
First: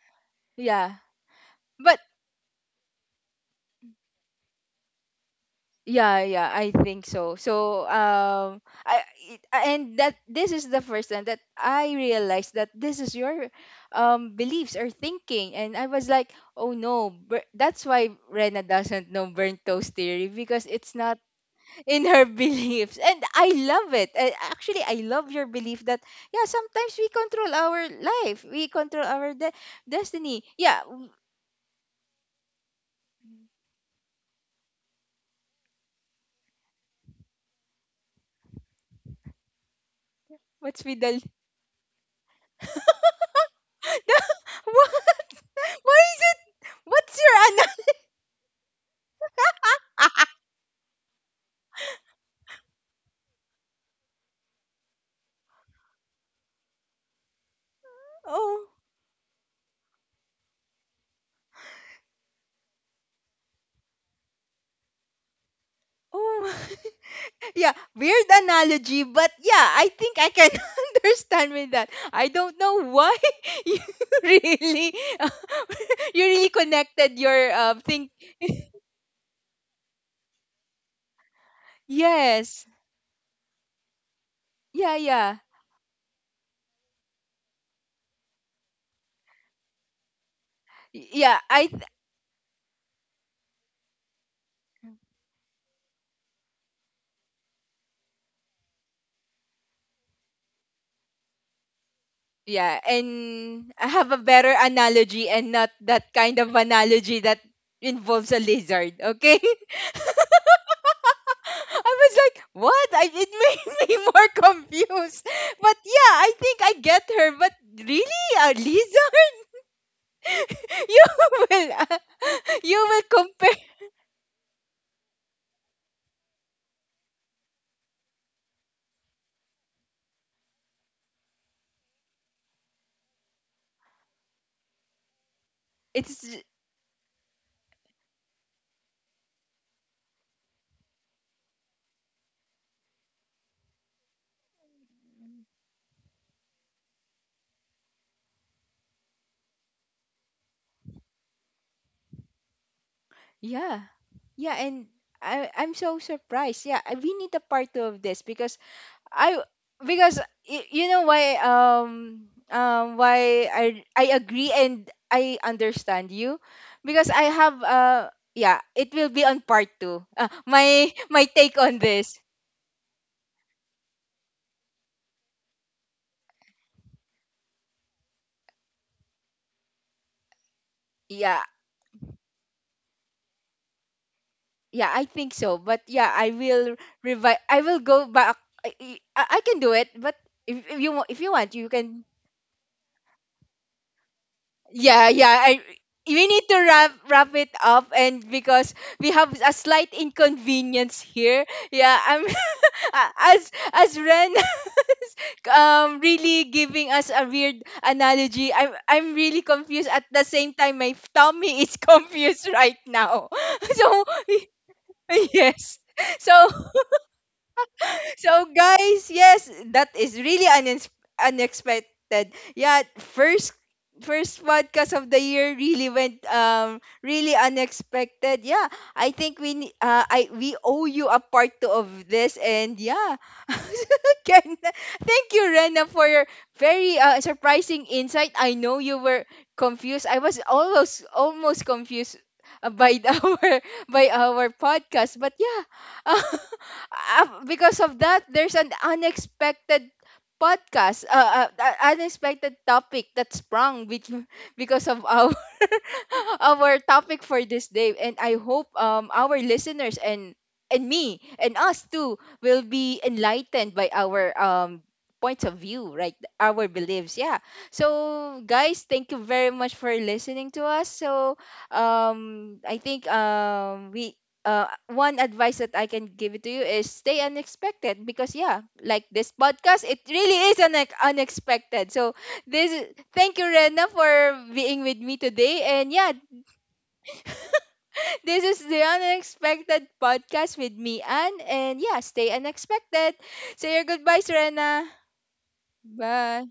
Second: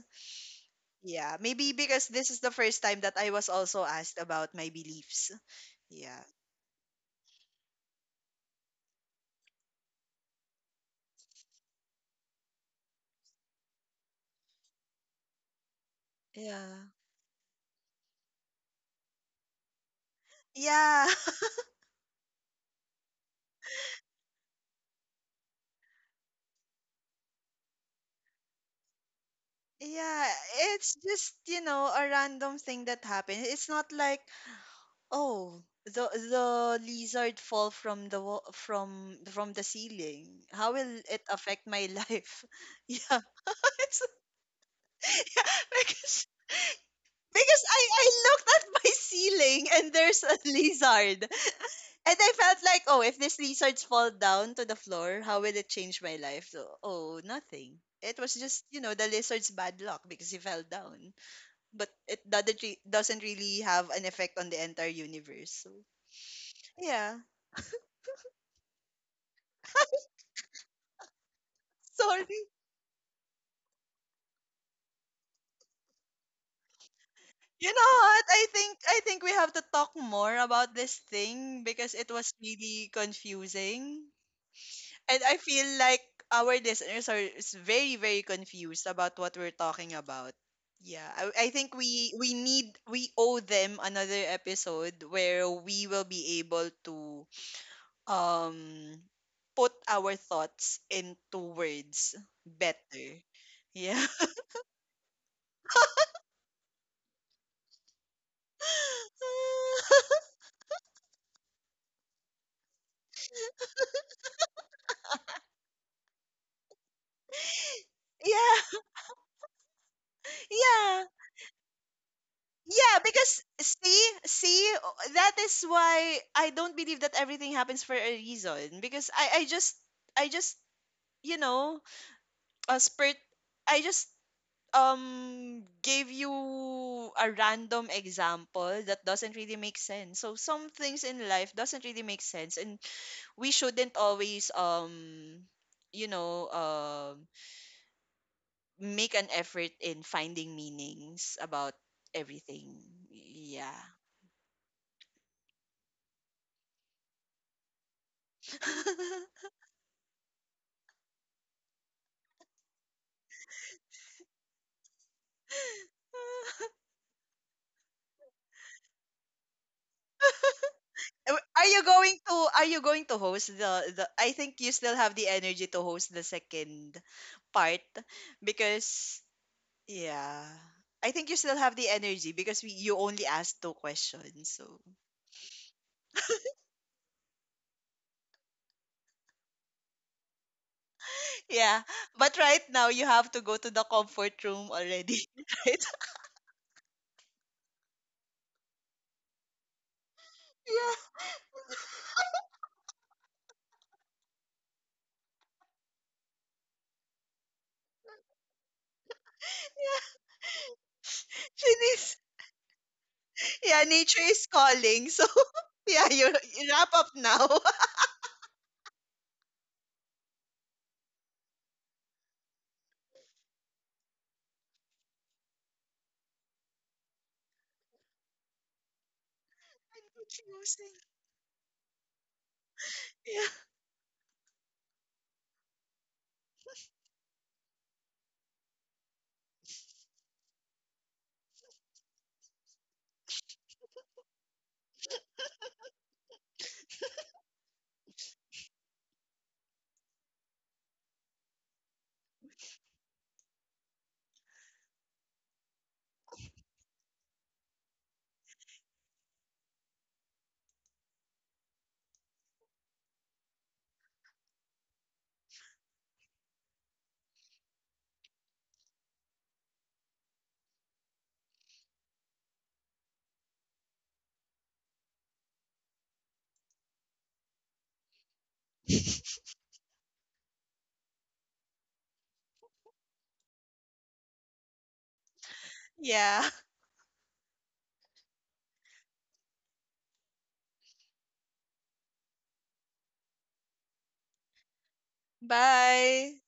A: yeah,
B: Yeah, maybe
A: but
B: because this is the first time that I was also asked about my beliefs.
A: yeah,
B: Yeah.
A: yeah, I think so. So, I, it, and that, this is the first time that I realized that this is your beliefs or thinking, and I was like, oh
B: Yeah.
A: no, that's why Rena doesn't know burnt toast theory because it's
B: Yeah.
A: not in her beliefs, and I love it. Actually, I love your belief that yeah, sometimes we control our life, we control our
B: Yeah,
A: destiny. Yeah,
B: it's just, a random thing that happened. It's not like, oh, the lizard fall from the from the ceiling. How
A: what's
B: will
A: with the,
B: it affect my life? Yeah. It's,
A: what?
B: yeah,
A: Why is
B: because
A: it? What's your
B: because
A: ano?
B: I looked at my ceiling and there's a lizard. And I felt like, oh, if these lizards fall down to the floor, how will it change my life? So, oh, nothing. It was just,
A: Oh,
B: the lizard's bad luck because he fell down. But it doesn't really have an effect on the entire universe. So,
A: oh,
B: yeah.
A: yeah, weird analogy, but yeah, I think I can understand with that.
B: Sorry.
A: I don't know why you really, you really connected your
B: You know
A: think.
B: what? I think we have to talk more about this thing because it was
A: Yes,
B: really confusing.
A: yeah,
B: And
A: yeah,
B: I feel like our listeners are is very, very confused about what we're talking about. Yeah,
A: yeah.
B: I think we owe them another episode where we will be able to um put our thoughts into words
A: Yeah,
B: better.
A: and I
B: Yeah.
A: have a better analogy, and not that kind of analogy that involves a lizard. Okay, I was like, what? I, it made me more confused. But yeah, I think I get her. But really, a
B: Yeah.
A: lizard? you
B: Yeah.
A: will, uh, you
B: Yeah,
A: will
B: because
A: compare.
B: see, that is why I don't believe that everything happens for a reason. Because I just you know, a spurt. I just gave
A: It's
B: you a random example that doesn't really make sense. So some things in life doesn't really make sense, and we shouldn't always you know um make an effort in finding meanings about everything. Yeah.
A: yeah, yeah, and I'm so surprised. Yeah, we need a part two of this, because I because, you know why, why I agree and I understand you, because I have yeah, it will be on part 2, my, my take
B: Are
A: on
B: you
A: this.
B: going to host the, I think you still have the energy to host the second part because yeah. I think you
A: Yeah,
B: still have the energy because you only asked two questions. So,
A: yeah, I think so, but yeah, I will, revi I will go back, I, I can do it, but if you if you want, you
B: yeah.
A: can,
B: But right now, you have to go to the comfort room
A: yeah.
B: already,
A: Yeah, I
B: right?
A: we need to wrap it up, and because we have a slight inconvenience
B: Yeah.
A: here. Yeah, I'm, as Ren is really giving us a weird analogy. I'm really confused, at the same time my tummy
B: She
A: is
B: needs,
A: confused right now.
B: yeah,
A: So
B: nature is calling. So,
A: yes.
B: yeah,
A: So
B: you wrap up now.
A: so guys, yes, that is really unexpected. Yeah, first, first podcast of the year really went really unexpected. Yeah, I think we ne-
B: I'm
A: I we owe
B: confusing.
A: you a part two of this, and yeah.
B: Yeah.
A: Ken, thank you, Rena, for your very surprising insight. I know you were confused. I was almost, almost confused by our, by our podcast, but yeah. Because of that, there's an unexpected podcast, unexpected topic that sprung because of our, our topic for this day. And I hope our listeners and me and us too will be enlightened by our points of view, right? Our beliefs, yeah. So guys, thank you very much for listening to us. So I think we, one advice that I can give it to you is stay unexpected, because yeah, like this podcast, it really is unexpected. So this, thank you, Rena, for being with me today, and yeah,
B: Yeah.
A: this is the unexpected podcast with me, Anne, and yeah, stay unexpected. Say your goodbyes, Rena.
B: Bye.
A: Bye.